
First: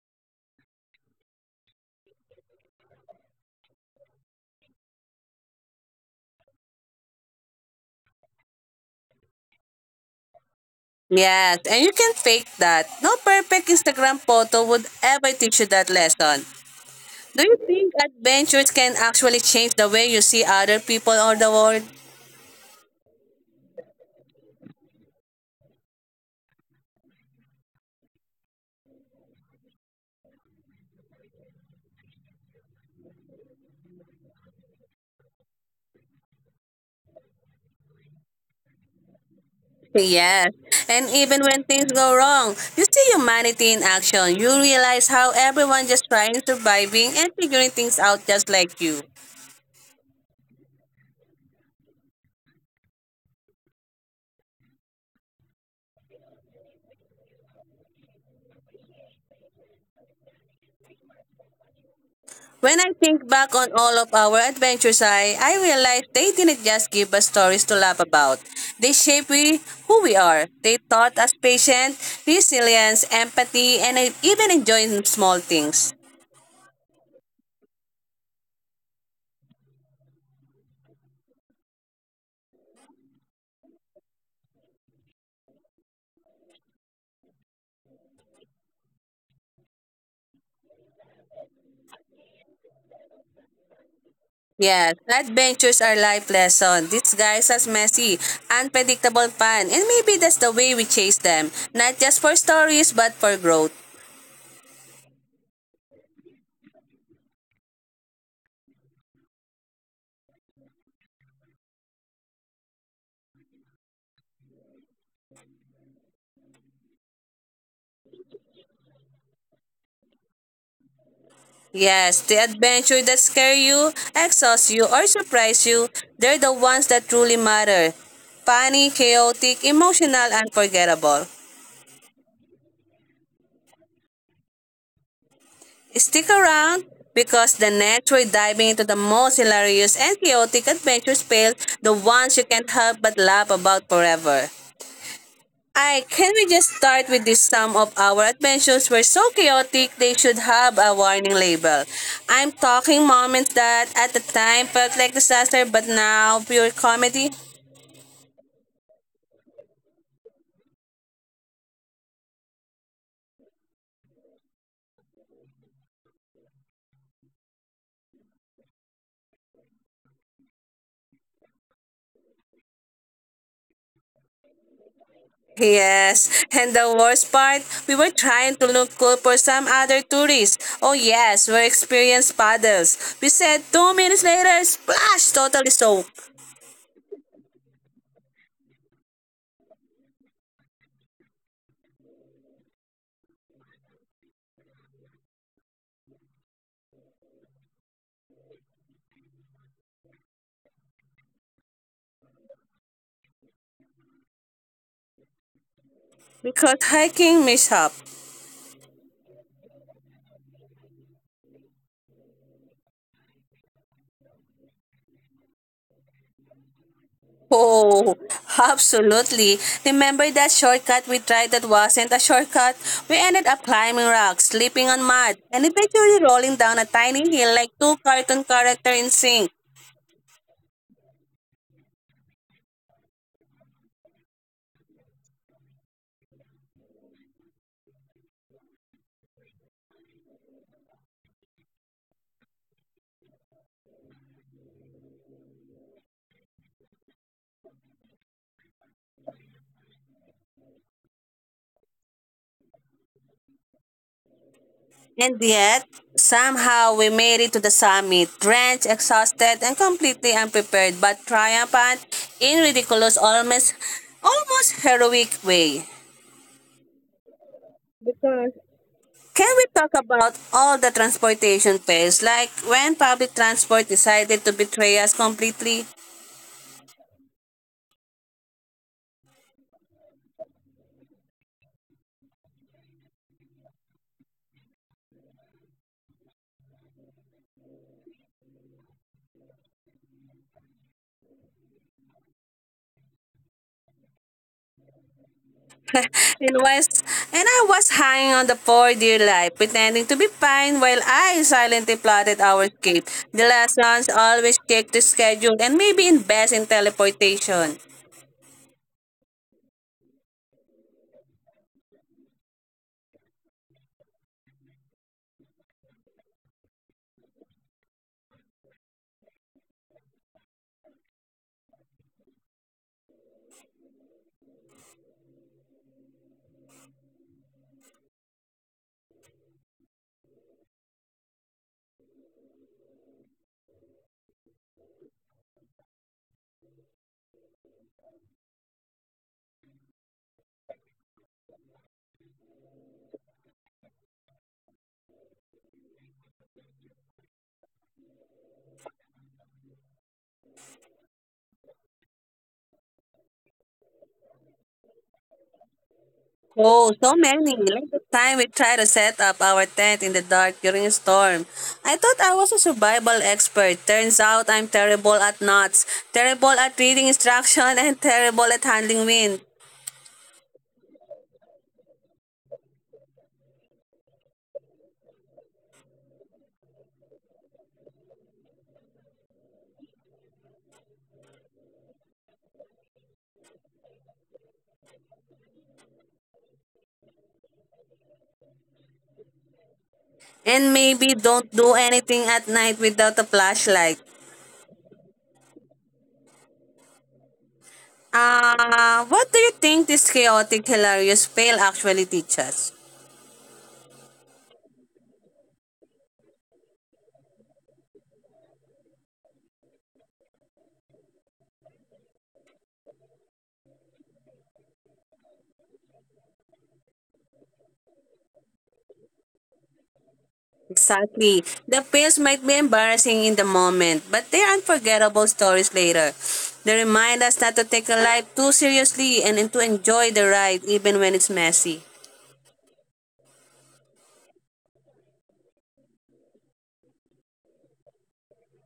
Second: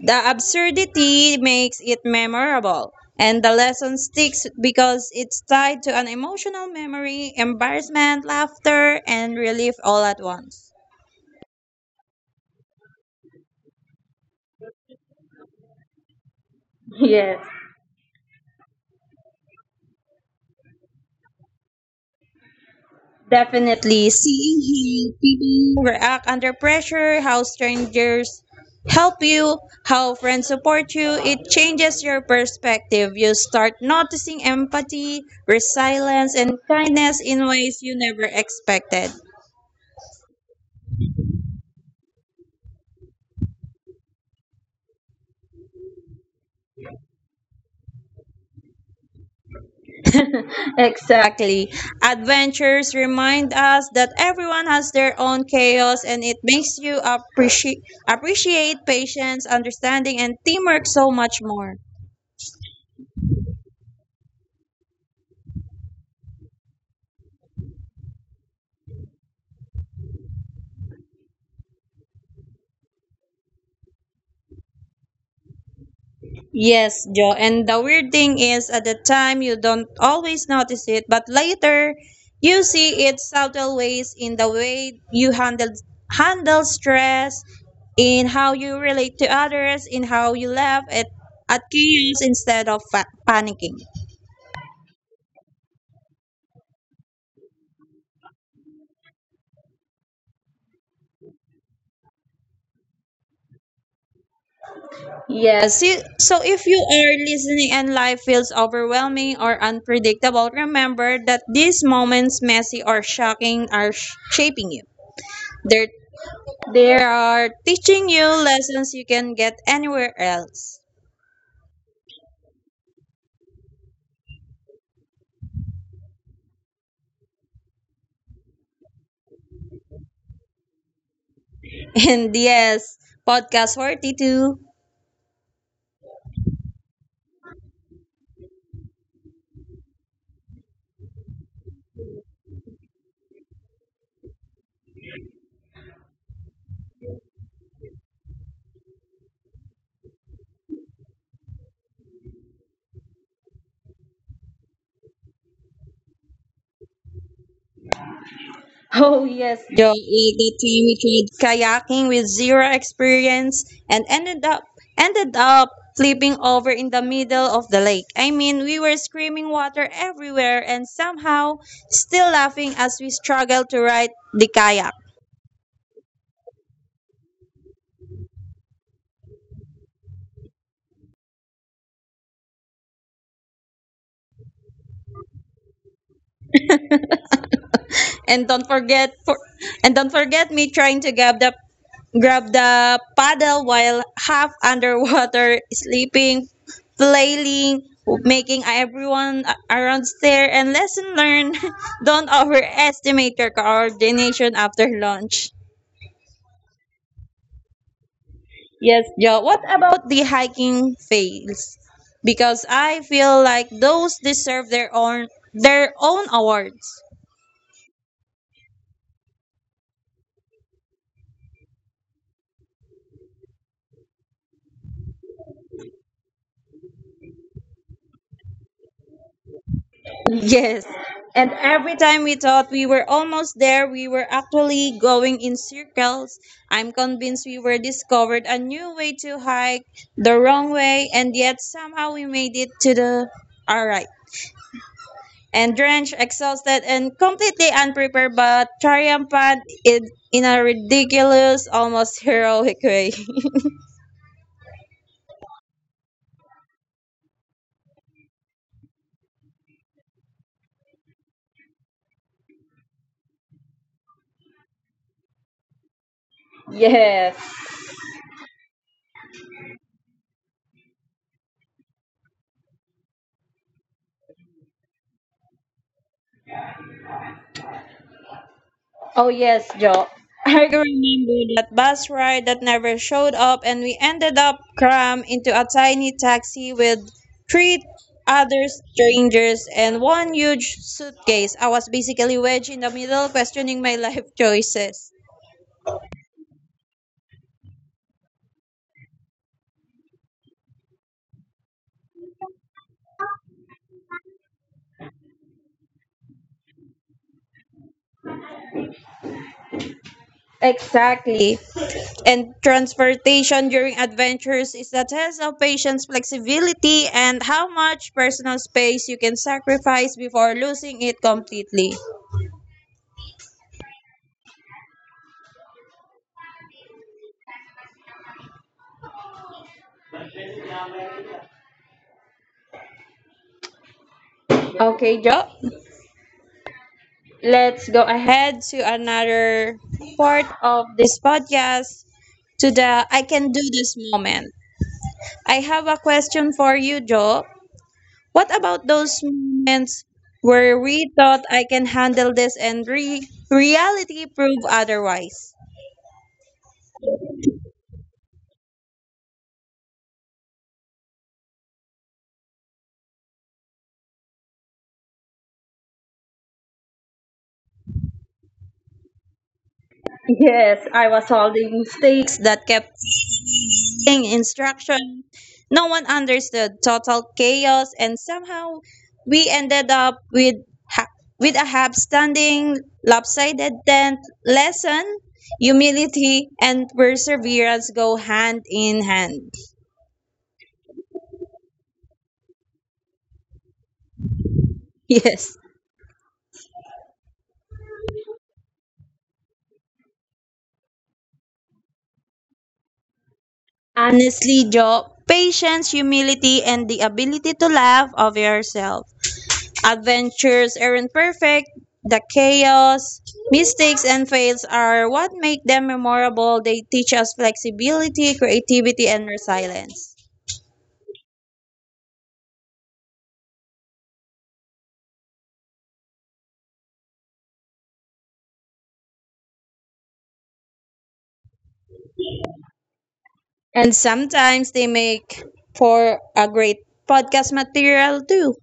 the absurdity makes it memorable. And the lesson sticks because it's tied to an emotional memory, embarrassment, laughter, and relief all at once. Yes, and you can fake that. No perfect Instagram photo would ever teach you that lesson. Do Yes, you think adventures can actually change the way you see other people or the world? definitely. Seeing how people react under pressure, how strangers help you, how friends support you, it changes your perspective. You start noticing empathy, resilience, and kindness in ways you never expected. Yes. And even when things go wrong, you see humanity in action. You realize how everyone just trying surviving and figuring things out just like you. Exactly. Adventures remind us that everyone has their own chaos, and it makes you appreciate appreciate patience, understanding, and teamwork so much more. When I think back on all of our adventures, I, I realize they didn't just give us stories to laugh about. They shape we, who we are. They taught us patience, resilience, empathy, and uh, even enjoying small things. Yes, Joe. And the weird thing is, at the time, you don't always notice it, but later, you see its subtle ways in the way you handle handle stress, in how you relate to others, in how you laugh at at chaos instead of fa- panicking. Yes, adventures are life lesson, disguised as messy, unpredictable fun, and maybe that's the way we chase them, not just for stories but for growth. Yes. you- So if you are listening and life feels overwhelming or unpredictable, remember that these moments, messy or shocking, are sh- shaping you. They're. They are teaching you lessons you can get anywhere else. Yes, the adventure that scare you, exhaust you, or surprise you, they're the ones that truly matter. Funny, chaotic, emotional, unforgettable. And yes, podcast forty-two. Stick around because the next we're diving into the most hilarious and chaotic adventures tales, the ones you can't help but laugh about forever. I can we just start with this some of our adventures were so chaotic they should have a warning label. I'm talking moments that at the time felt like disaster but now pure comedy. Oh, yes. Yo, that time we tried kayaking with zero experience and ended up ended up flipping over in the middle of the lake. I mean, we were screaming water everywhere and somehow still laughing as we struggled to ride the kayak. Yes, and the worst part, we were trying to look cool for some other tourists. Oh yes, we're experienced paddles. We said two minutes later, splash, totally soaked. And don't forget for and don't forget me trying to grab the grab the paddle while half underwater, sleeping, flailing, making everyone a- around stare. And lesson learned, don't overestimate your coordination after launch. Because hiking mishap. Yes, Joe. What about the hiking fails? Because I feel like those deserve their own their own awards. Oh, absolutely. Remember that shortcut we tried that wasn't a shortcut? We ended up climbing rocks, slipping on mud, and eventually rolling down a tiny hill like two cartoon characters in sync. Yes. And every time we thought we were almost there, we were actually going in circles. I'm convinced we were discovered a new way to hike the wrong way, and yet somehow we made it to the all right. And drenched, exhausted, and completely unprepared, but triumphant in, in a ridiculous, almost heroic way. And yet, somehow we made it to the summit, drenched, exhausted, and completely unprepared, but triumphant in ridiculous, almost, almost heroic way. Yes. Can we talk about all the transportation fails, like when public transport decided to betray us completely? Oh yes, Joe. I can remember that bus ride that never showed up and we ended up crammed into a tiny taxi with three other strangers and one huge suitcase. I was basically wedged in the middle questioning my life choices. In West, and I was hanging on the poor dear life, pretending to be fine while I silently plotted our escape. The lessons always check the schedule and maybe invest in teleportation. Exactly. And transportation during adventures is the test of patience, flexibility, and how much personal space you can sacrifice before losing it completely. Okay, Joe, let's go ahead to another part of this podcast to the I can do this moment. I have a question for you, Joe. What about those moments where we thought I can handle this and re- reality proved otherwise? Oh, so many. Like the time we tried to set up our tent in the dark during a storm. I thought I was a survival expert. Turns out I'm terrible at knots, terrible at reading instruction, and terrible at handling wind. Yes, I was solving mistakes that kept giving instruction. No one understood total chaos, and somehow we ended up with ha- with a half-standing, lopsided tent lesson. Humility and perseverance go hand in hand. And maybe don't do anything at night without a flashlight. Yes. Uh, what do you think this chaotic, hilarious fail actually teaches? Honestly, Joe, patience, humility, and the ability to laugh of yourself. Adventures aren't perfect. The chaos, mistakes, and fails are what make them memorable. They teach us flexibility, creativity, and resilience. Exactly. The fails might be embarrassing in the moment, but they're unforgettable stories later. They remind us not to take a life too seriously and and to enjoy the ride even when it's messy. And sometimes they make for a great podcast material too.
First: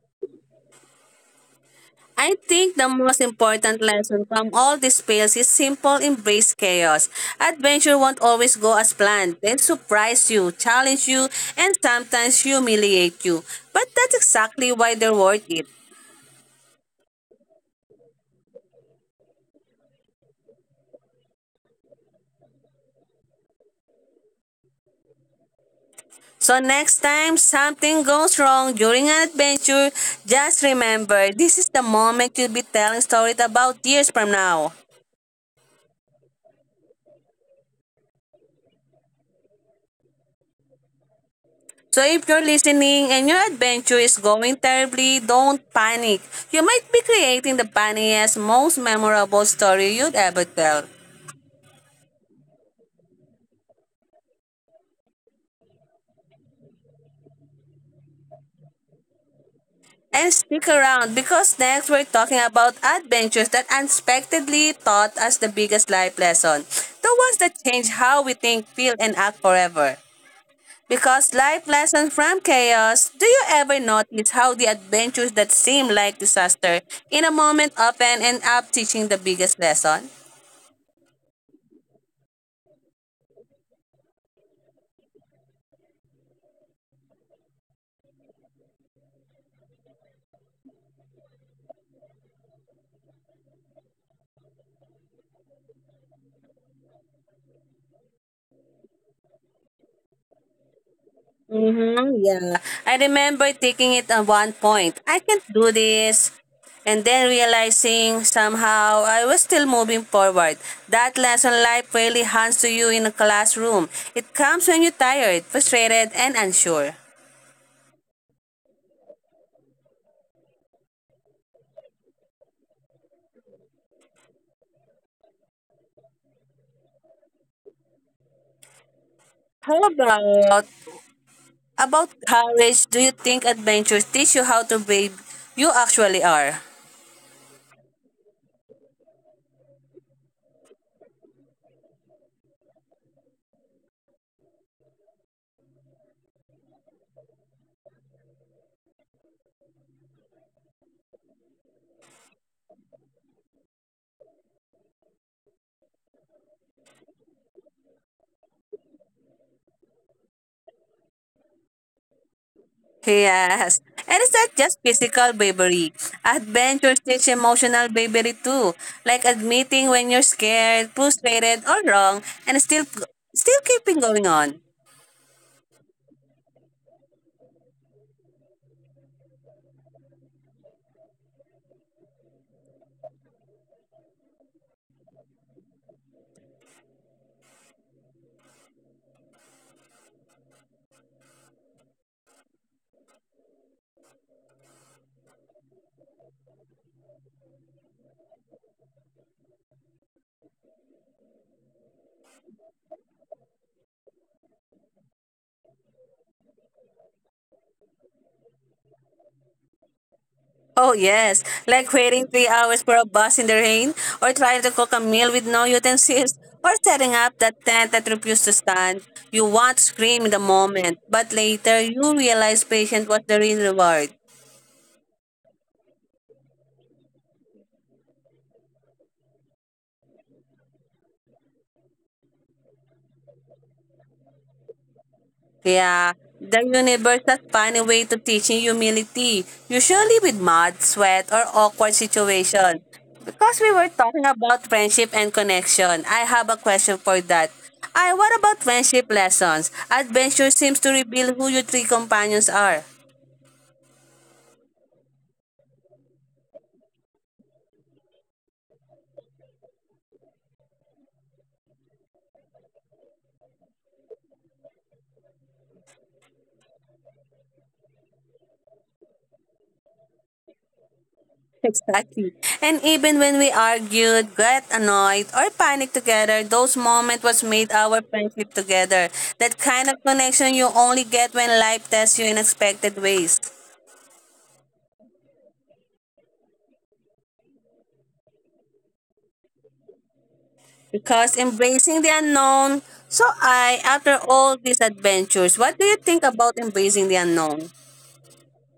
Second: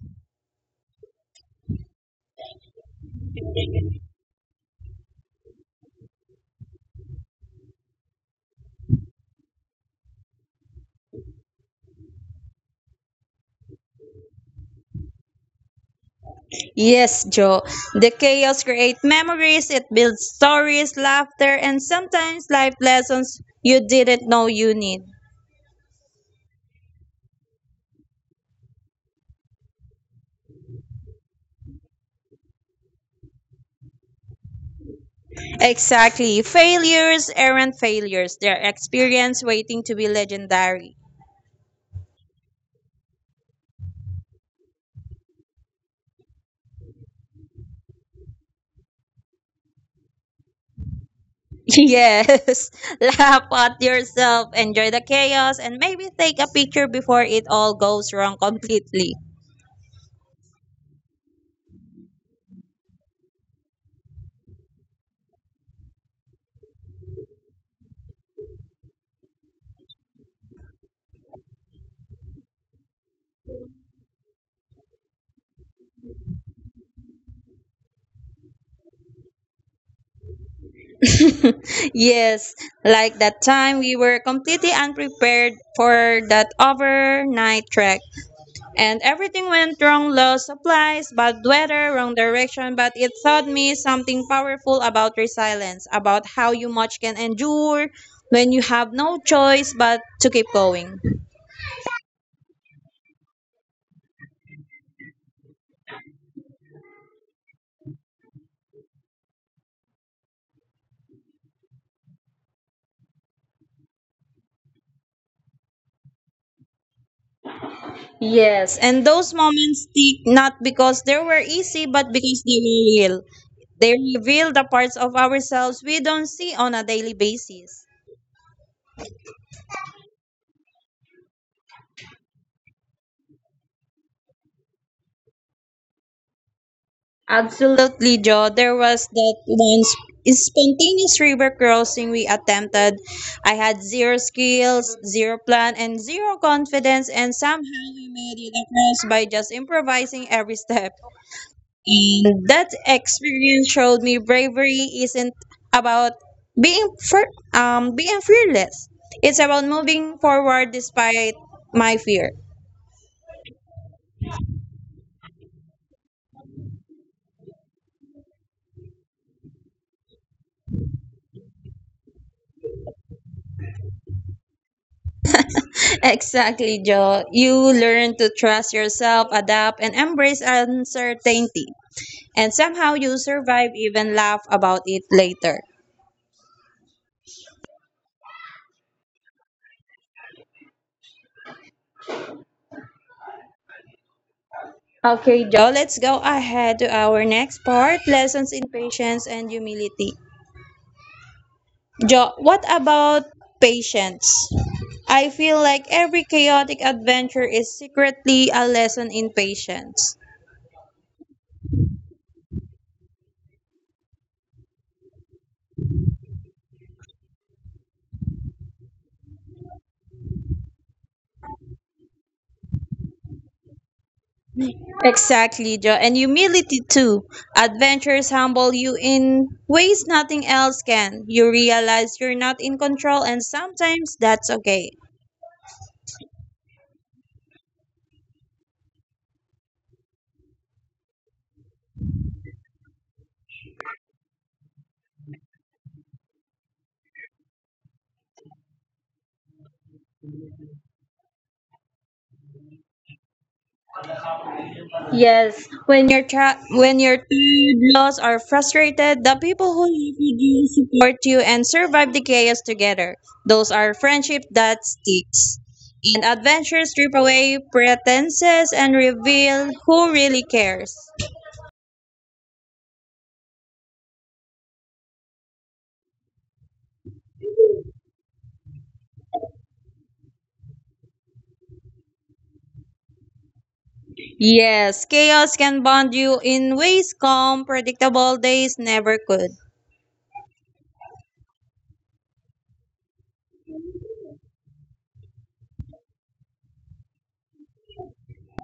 I think the most important lesson from all these fails is simple embrace chaos. Adventure won't always go as planned. They'll surprise you, challenge you, and sometimes humiliate you. But that's exactly why they're worth it. Yes, Joe. The chaos creates memories, it builds stories, laughter, and sometimes life lessons you didn't know you need. So next time something goes wrong during an adventure, just remember this is the moment you'll be telling stories about years from now. Exactly. Failures aren't failures. They're experience waiting to be legendary. So if you're listening and your adventure is going terribly, don't panic. You might be creating the funniest, most memorable story you'd ever tell. Yes, laugh at yourself, enjoy the chaos, and maybe take a picture before it all goes wrong completely. And stick around because next we're talking about adventures that unexpectedly taught us the biggest life lesson. The ones that change how we think, feel, and act forever. Because life lessons from chaos, do you ever notice how the adventures that seem like disaster in a moment often end up teaching the biggest lesson? Yes, like that time we were completely unprepared for that overnight trek, and everything went wrong lost supplies, bad weather, wrong direction. But it taught me something powerful about resilience, about how you much can endure when you have no choice but to keep going. Mm-hmm, yeah. I remember thinking it at one point, I can't do this. And then realizing somehow I was still moving forward. That lesson life really hands to you in a classroom. It comes when you're tired, frustrated, and unsure. Yes, and those moments stick not because they were easy, but because they were real. They reveal the parts of ourselves we don't see on a daily basis. How about About courage, do you think adventures teach you how to brave you actually are? Absolutely, Joe. There was that one sp- spontaneous river crossing we attempted. I had zero skills, zero plan, and zero confidence, and somehow we made it across by just improvising every step. And that experience showed me bravery isn't about being fer- um being fearless. It's about moving forward despite my fear. Yes. And it's not just physical bravery. Adventures teach emotional bravery too. Like admitting when you're scared, frustrated, or wrong, and still still keeping going on. Exactly, Joe. You learn to trust yourself, adapt, and embrace uncertainty. And somehow you survive, even laugh about it later. Okay, Joe, let's go ahead to our next part lessons in patience and humility. Joe, what about patience? I feel like every chaotic adventure is secretly a lesson in patience. Oh, yes. Like waiting three hours for a bus in the rain, or trying to cook a meal with no utensils, or setting up that tent that refused to stand. You want to scream in the moment, but later you realize patience was the real reward. Exactly, Joe. And humility too. Adventures humble you in ways nothing else can. You realize you're not in control, and sometimes that's okay. Yeah, the universe has found a way to teaching humility, usually with mud, sweat, or awkward situation. Because we were talking about friendship and connection, I have a question for that. I what about friendship lessons? Adventure seems to reveal who your three companions are. Yes, when your tra- when your laws are frustrated, the people who love you do support you and survive the chaos together. Those are friendship that sticks. And adventures strip away pretenses and reveal who really cares. Exactly. And even when we argued, got annoyed, or panicked together, those moments was made our friendship together. That kind of connection you only get when life tests you in unexpected ways. Yes, chaos can bond you in ways calm, predictable days never could. Because embracing the unknown. So I, after all these adventures, what do you think about embracing the unknown?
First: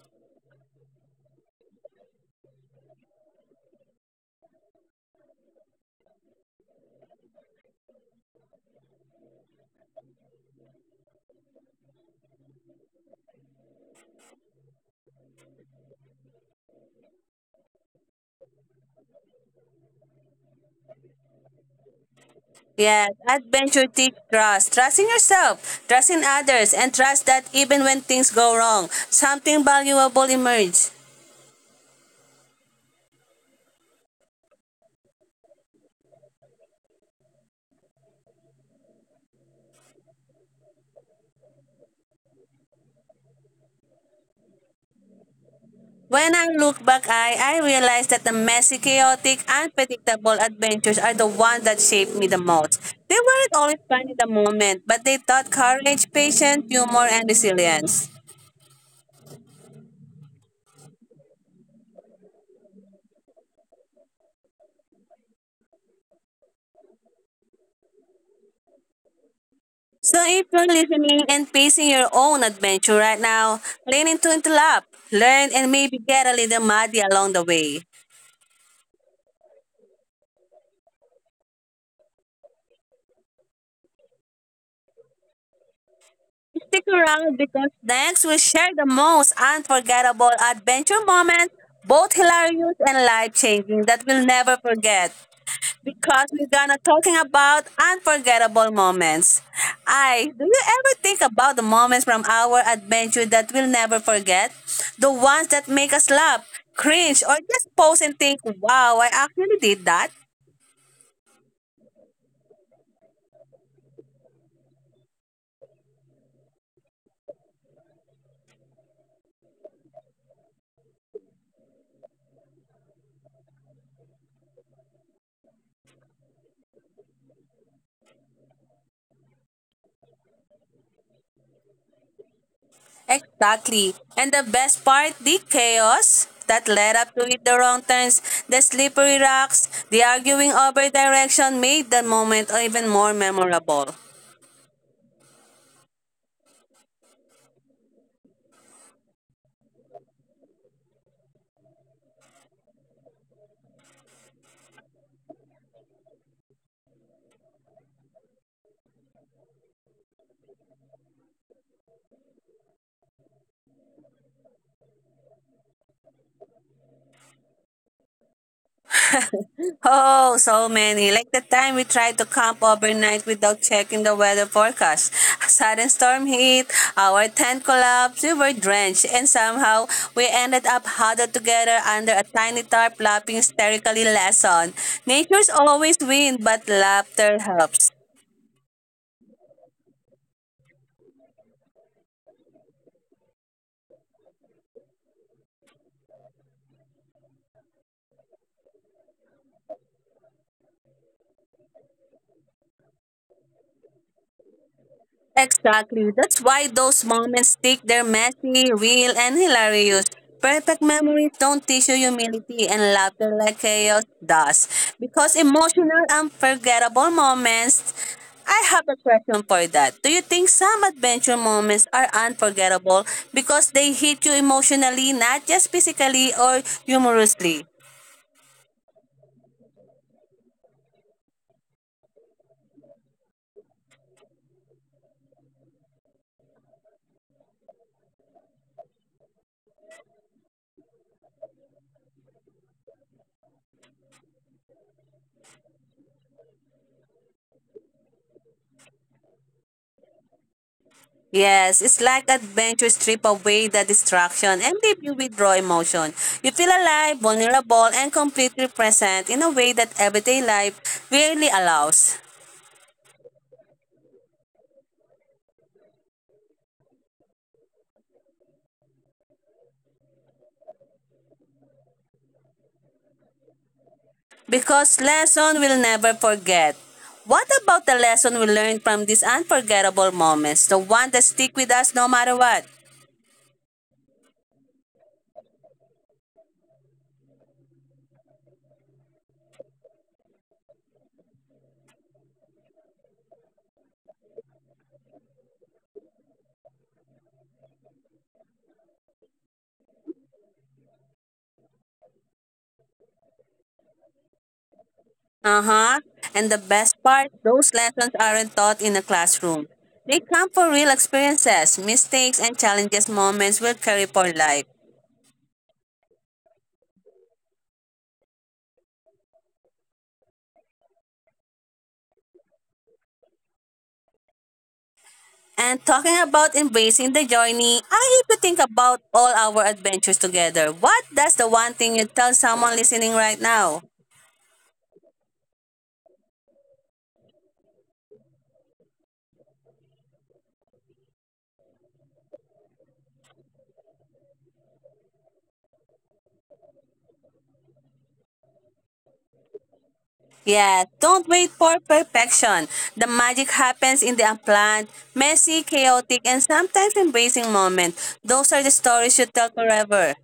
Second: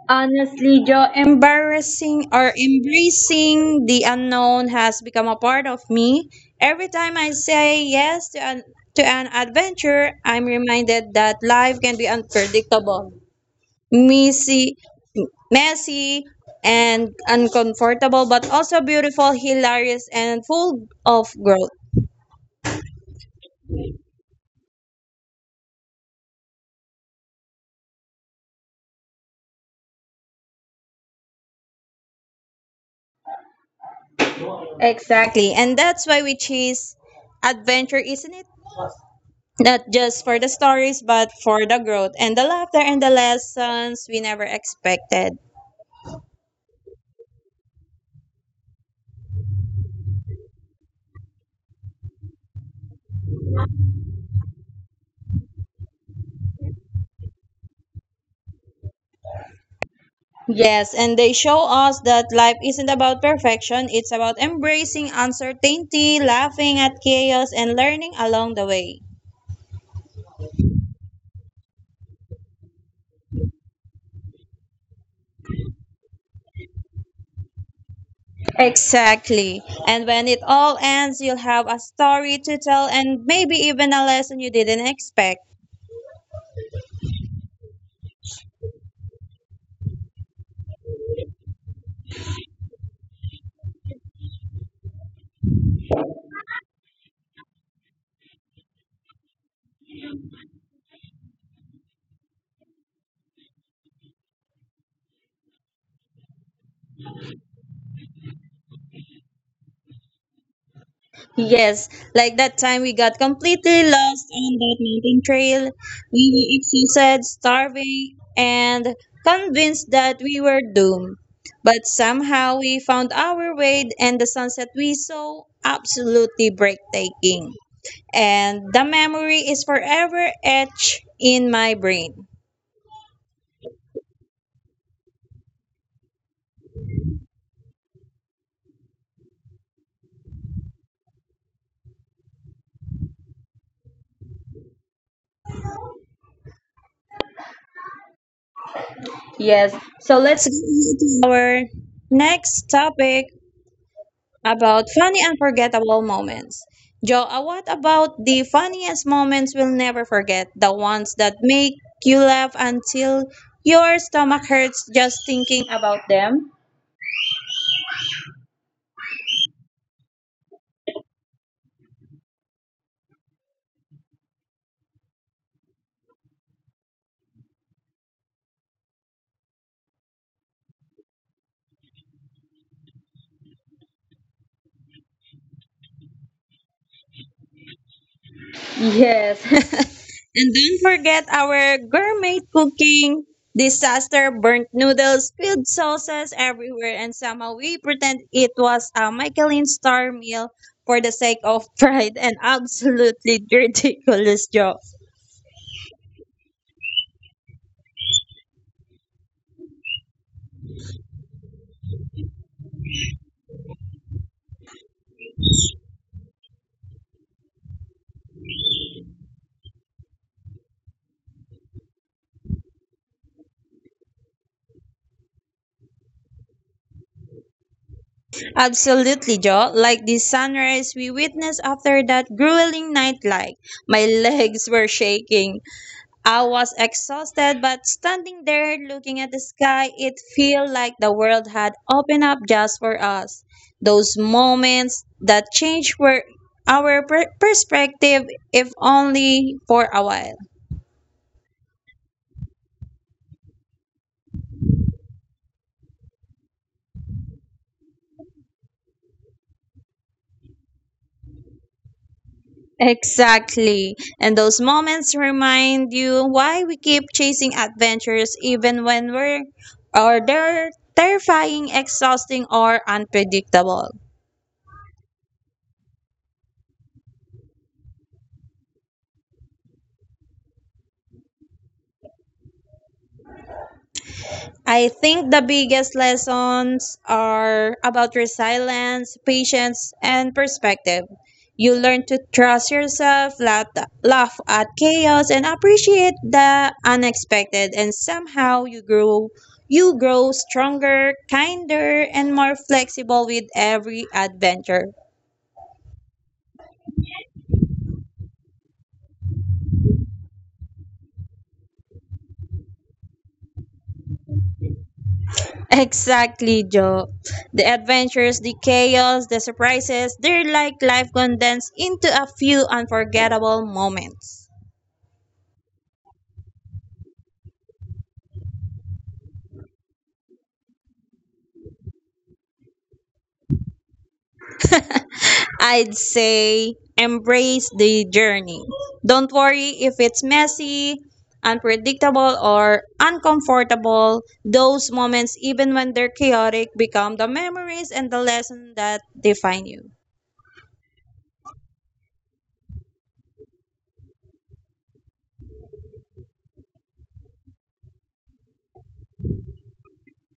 Honestly, Joe, embarrassing or embracing the unknown has become a part of me. Every time I say yes to an, to an adventure, I'm reminded that life can be unpredictable, messy, messy, and uncomfortable, but also beautiful, hilarious, and full of growth. Yes, adventure teach trust. Trust in yourself, trust in others, and trust that even when things go wrong, something valuable emerges. Exactly, and that's why we chase adventure, isn't it? Not just for the stories, but for the growth and the laughter and the lessons we never expected. When I look back, I, I realize that the messy, chaotic, unpredictable adventures are the ones that shaped me the most. They weren't always fun in the moment, but they taught courage, patience, humor, and resilience. Yes, and they show us that life isn't about perfection, it's about embracing uncertainty, laughing at chaos, and learning along the way. So if you're listening and facing your own adventure right now, lean into it lap, learn and maybe get a little muddy along the way. Exactly. And when it all ends, you'll have a story to tell and maybe even a lesson you didn't expect. Stick around because next we'll share the most unforgettable adventure moments, both hilarious and life changing that we'll never forget. Because we're gonna talking about unforgettable moments. I Do you ever think about the moments from our adventure that we'll never forget? The ones that make us laugh, cringe, or just pause and think, wow, I actually did that. Yes, like that time we got completely lost on that mountain trail. We were exhausted, starving, and convinced that we were doomed. But somehow we found our way, and the sunset we saw absolutely breathtaking. And the memory is forever etched in my brain. Exactly. And the best part, the chaos that led up to it the wrong turns, the slippery rocks, the arguing over direction made the moment even more memorable. Yes, so let's go to our next topic about funny unforgettable moments. Joe, uh, what about the funniest moments we'll never forget? The ones that make you laugh until your stomach hurts just thinking about them? Oh, so many. Like the time we tried to camp overnight without checking the weather forecast. A sudden storm hit, our tent collapsed, we were drenched, and somehow we ended up huddled together under a tiny tarp laughing hysterically lesson. Nature's always win, but laughter helps. Yes. Don't forget our gourmet cooking disaster, burnt noodles, spilled sauces everywhere, and somehow we pretend it was a Michelin star meal for the sake of pride and absolutely ridiculous joke. Exactly. That's why those moments stick. They're messy, real, and hilarious. Perfect memories don't teach you humility and laughter like chaos does. Because emotional, unforgettable moments. I have a question for that. Do you think some adventure moments are unforgettable because they hit you emotionally, not just physically or humorously? Absolutely, Joe. Like the sunrise we witnessed after that grueling night like. My legs were shaking. I was exhausted, but standing there looking at the sky, it felt like the world had opened up just for us. Those moments that change were our per- perspective, if only for a while. Yes, it's like adventure strip away the distraction and leave you with raw emotion. You feel alive, vulnerable, and completely present in a way that everyday life rarely allows. Exactly. And those moments remind you why we keep chasing adventures even when we're or they're terrifying, exhausting, or unpredictable. Because lesson we'll never forget. What about the lesson we learned from these unforgettable moments? The one that stick with us no matter what. I think the biggest lessons are about resilience, patience, and perspective. You learn to trust yourself, laugh, laugh at chaos, and appreciate the unexpected. And somehow you grow, you grow stronger, kinder, and more flexible with every adventure. Uh-huh. And the best part, those lessons aren't taught in a classroom. They come from real experiences, mistakes, and challenges moments will carry for life. Exactly, Joe. The adventures, the chaos, the surprises—they're like life condensed into a few unforgettable moments. And talking about embracing the journey, I need to think about all our adventures together. What that's the one thing you tell someone listening right now? I'd say embrace the journey. Don't worry if it's messy, unpredictable, or uncomfortable. Those moments, even when they're chaotic, become the memories and the lesson that define you. Yeah, don't wait for perfection. The magic happens in the unplanned, messy, chaotic, and sometimes embracing moment. Those are the stories you tell forever.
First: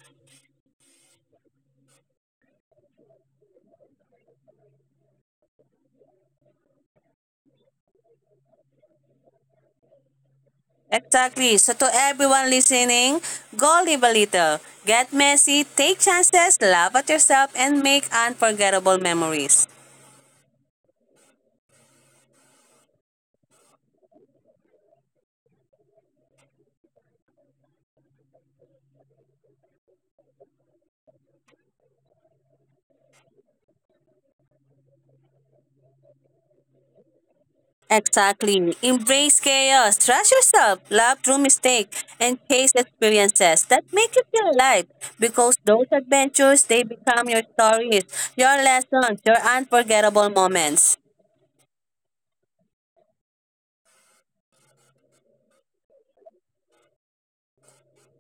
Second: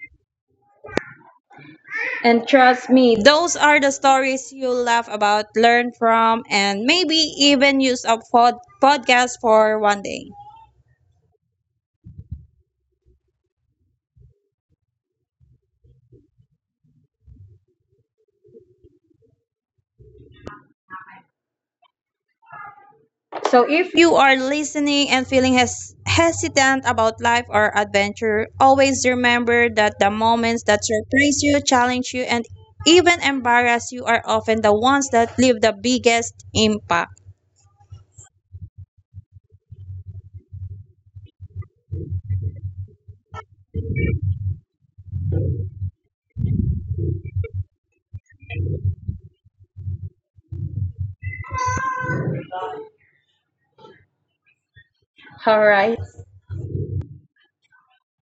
And trust me, those are the stories you'll laugh about, learn from, and maybe even use a pod- podcast for one day. Exactly. So to everyone listening, go live a little. Get messy, take chances, laugh at yourself, and make unforgettable memories. So, if you are listening and feeling hes- hesitant about life or adventure, always remember that the moments that surprise you, challenge you, and even embarrass you are often the ones that leave the biggest impact. Exactly. Embrace chaos, trust yourself, laugh through mistakes, and chase experiences that make you feel alive. Because those adventures, they become your stories, your lessons, your unforgettable moments. All right.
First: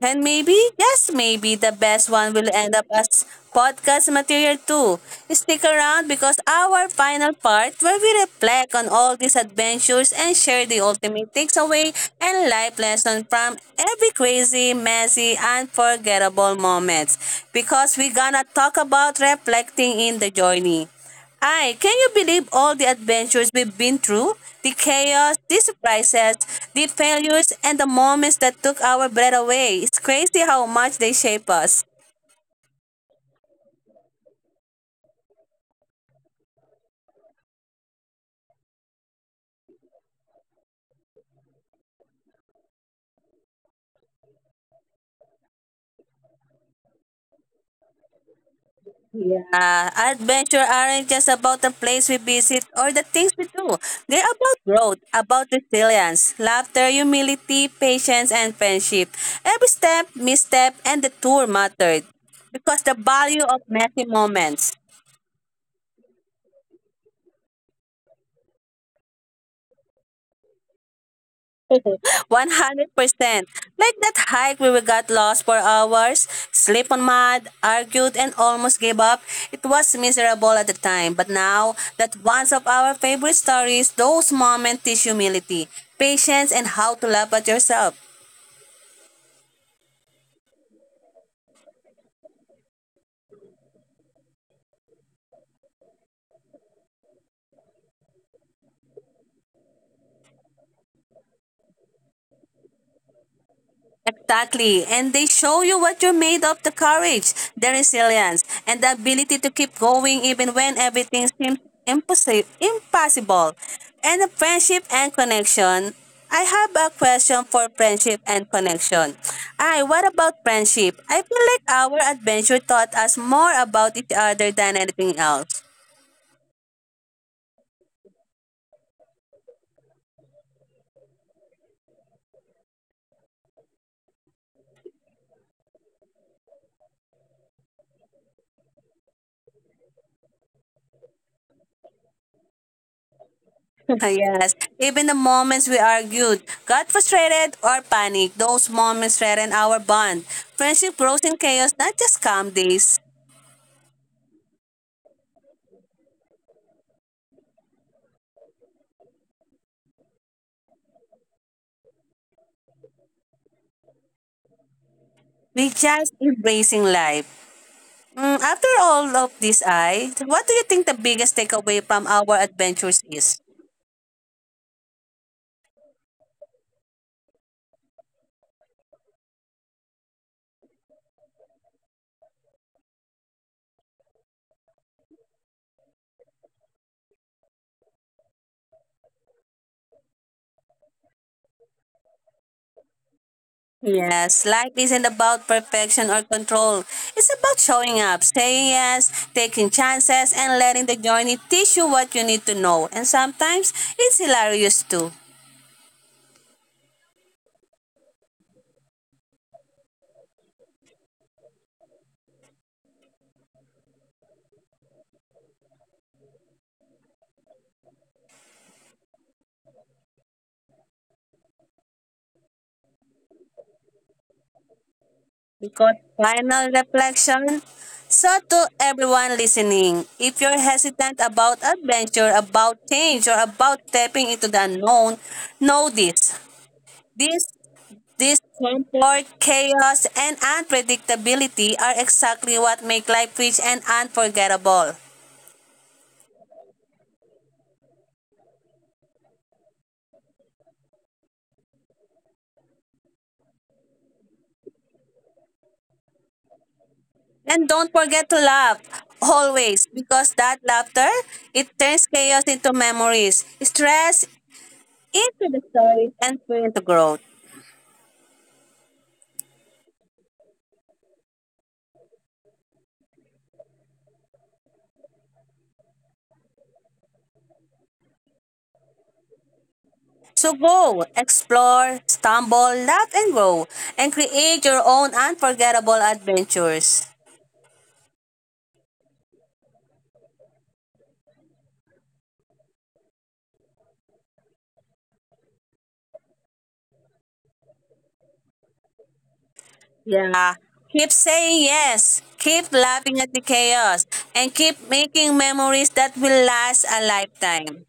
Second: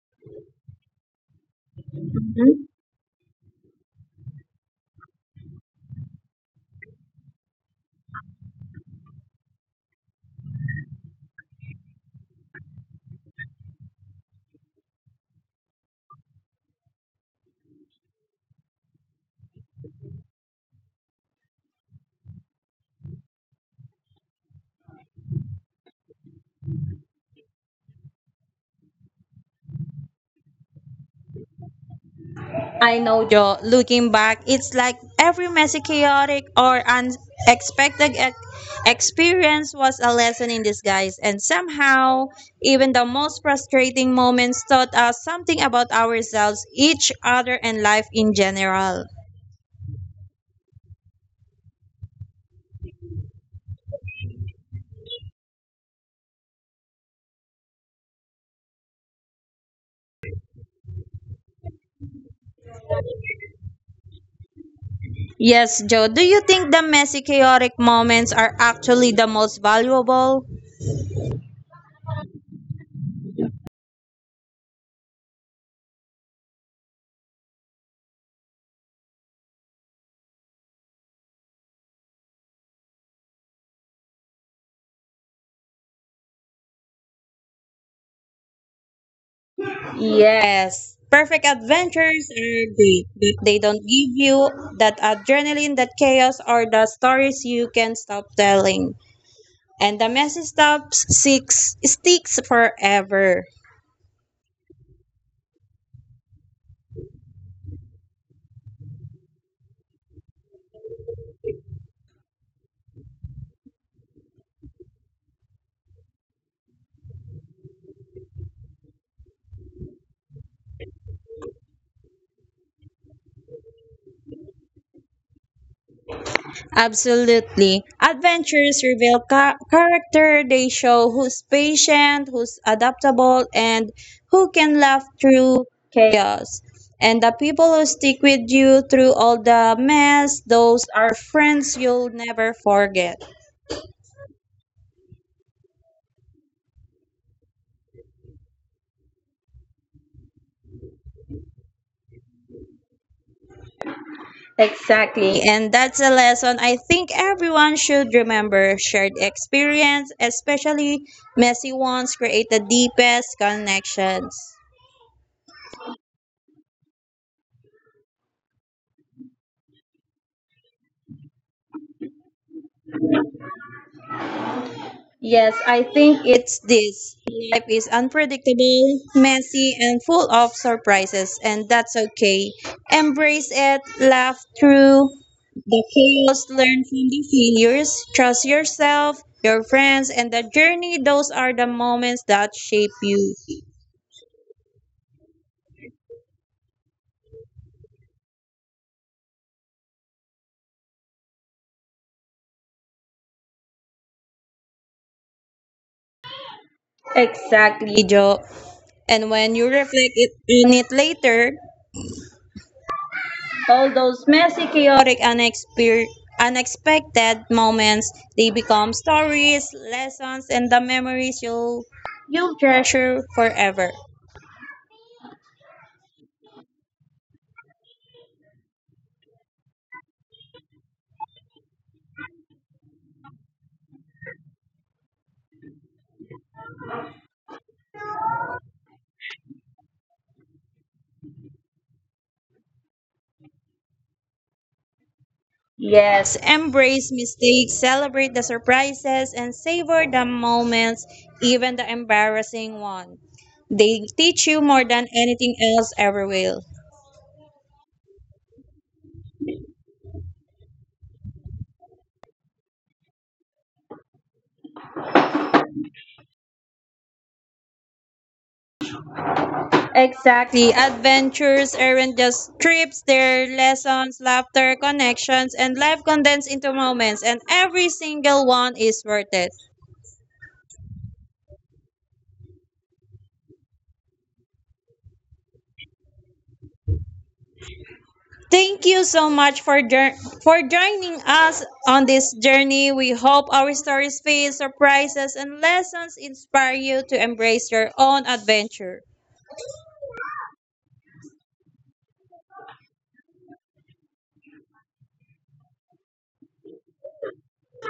And maybe, yes, maybe the best one will end up as podcast material too. Stick around because our final part where we reflect on all these adventures and share the ultimate takeaway and life lesson from every crazy, messy, unforgettable moments. Because we're gonna talk about reflecting in the journey. Ay, can you believe all the adventures we've been through? The chaos, the surprises, the failures, and the moments that took our breath away. It's crazy how much they shape us. I know, Joe. Looking back, it's like every messy, chaotic, or unexpected ex- experience was a lesson in disguise, and somehow, even the most frustrating moments taught us something about ourselves, each other, and life in general. Yeah, adventure aren't just about the place we visit or the things we do. They're about growth, about resilience, laughter, humility, patience, and friendship. Every step, misstep, and the tour mattered because the value of messy moments. Yes, Joe, do you think the messy, chaotic moments are actually the most valuable? one hundred percent. Like that hike where we got lost for hours, sleep on mud, argued, and almost gave up. It was miserable at the time, but now that one's of our favorite stories, those moments teach humility, patience, and how to laugh at yourself. Yes, perfect adventures are great, but they don't give you that adrenaline, that chaos, or the stories you can stop telling. And the messy stuff six sticks forever. Exactly. And they show you what you're made of the courage, the resilience, and the ability to keep going even when everything seems impossible. Impossible. And the friendship and connection. I have a question for friendship and connection. I, what about friendship? I feel like our adventure taught us more about each other than anything else. Absolutely. Adventures reveal ca- character. They show who's patient, who's adaptable, and who can laugh through chaos. And the people who stick with you through all the mess, those are friends you'll never forget. Yes. Even the moments we argued, got frustrated, or panicked, those moments threaten our bond. Friendship grows in chaos, not just calm days. Exactly. And that's a lesson I think everyone should remember. Shared experience, especially messy ones, create the deepest connections. We just embracing life. Mm, after all of this, I, what do you think the biggest takeaway from our adventures is? Yes, I think it's this. Life is unpredictable, messy, and full of surprises, and that's okay. Embrace it, laugh through the chaos, learn from the failures, trust yourself, your friends, and the journey. Those are the moments that shape you. Yes, life isn't about perfection or control. It's about showing up, saying yes, taking chances, and letting the journey teach you what you need to know. And sometimes it's hilarious too. Exactly, Joe. And when you reflect it, on it later, all those messy, chaotic, unexpe- unexpected moments, they become stories, lessons, and the memories you'll, you'll treasure forever. Because final reflection. So, to everyone listening, if you're hesitant about adventure, about change, or about stepping into the unknown, know this. This this comfort, chaos, and unpredictability are exactly what make life rich and unforgettable. Yes, embrace mistakes, celebrate the surprises, and savor the moments, even the embarrassing one. They teach you more than anything else ever will. And don't forget to laugh always because that laughter it turns chaos into memories, stress into the stories, and fear into growth. Exactly. Adventures aren't just trips, they're lessons, laughter, connections, and life condensed into moments, and every single one is worth it. So go, explore, stumble, laugh, and grow, and create your own unforgettable adventures. Thank you so much for jour- for joining us on this journey. We hope our stories, feels, surprises, and lessons inspire you to embrace your own adventure Yeah. Keep saying yes, keep laughing at the chaos, and keep making memories that will last a lifetime.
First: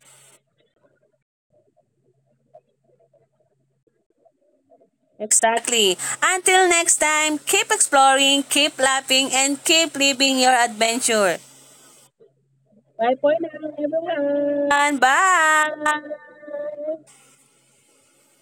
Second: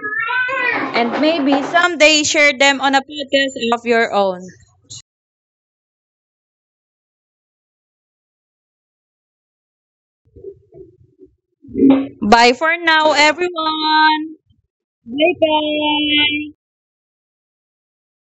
and maybe someday share them on a podcast of your own. Exactly. Until next time, keep exploring, keep laughing, and keep living your adventure. Bye for now, Bye for now, everyone. everyone. And bye. Bye bye.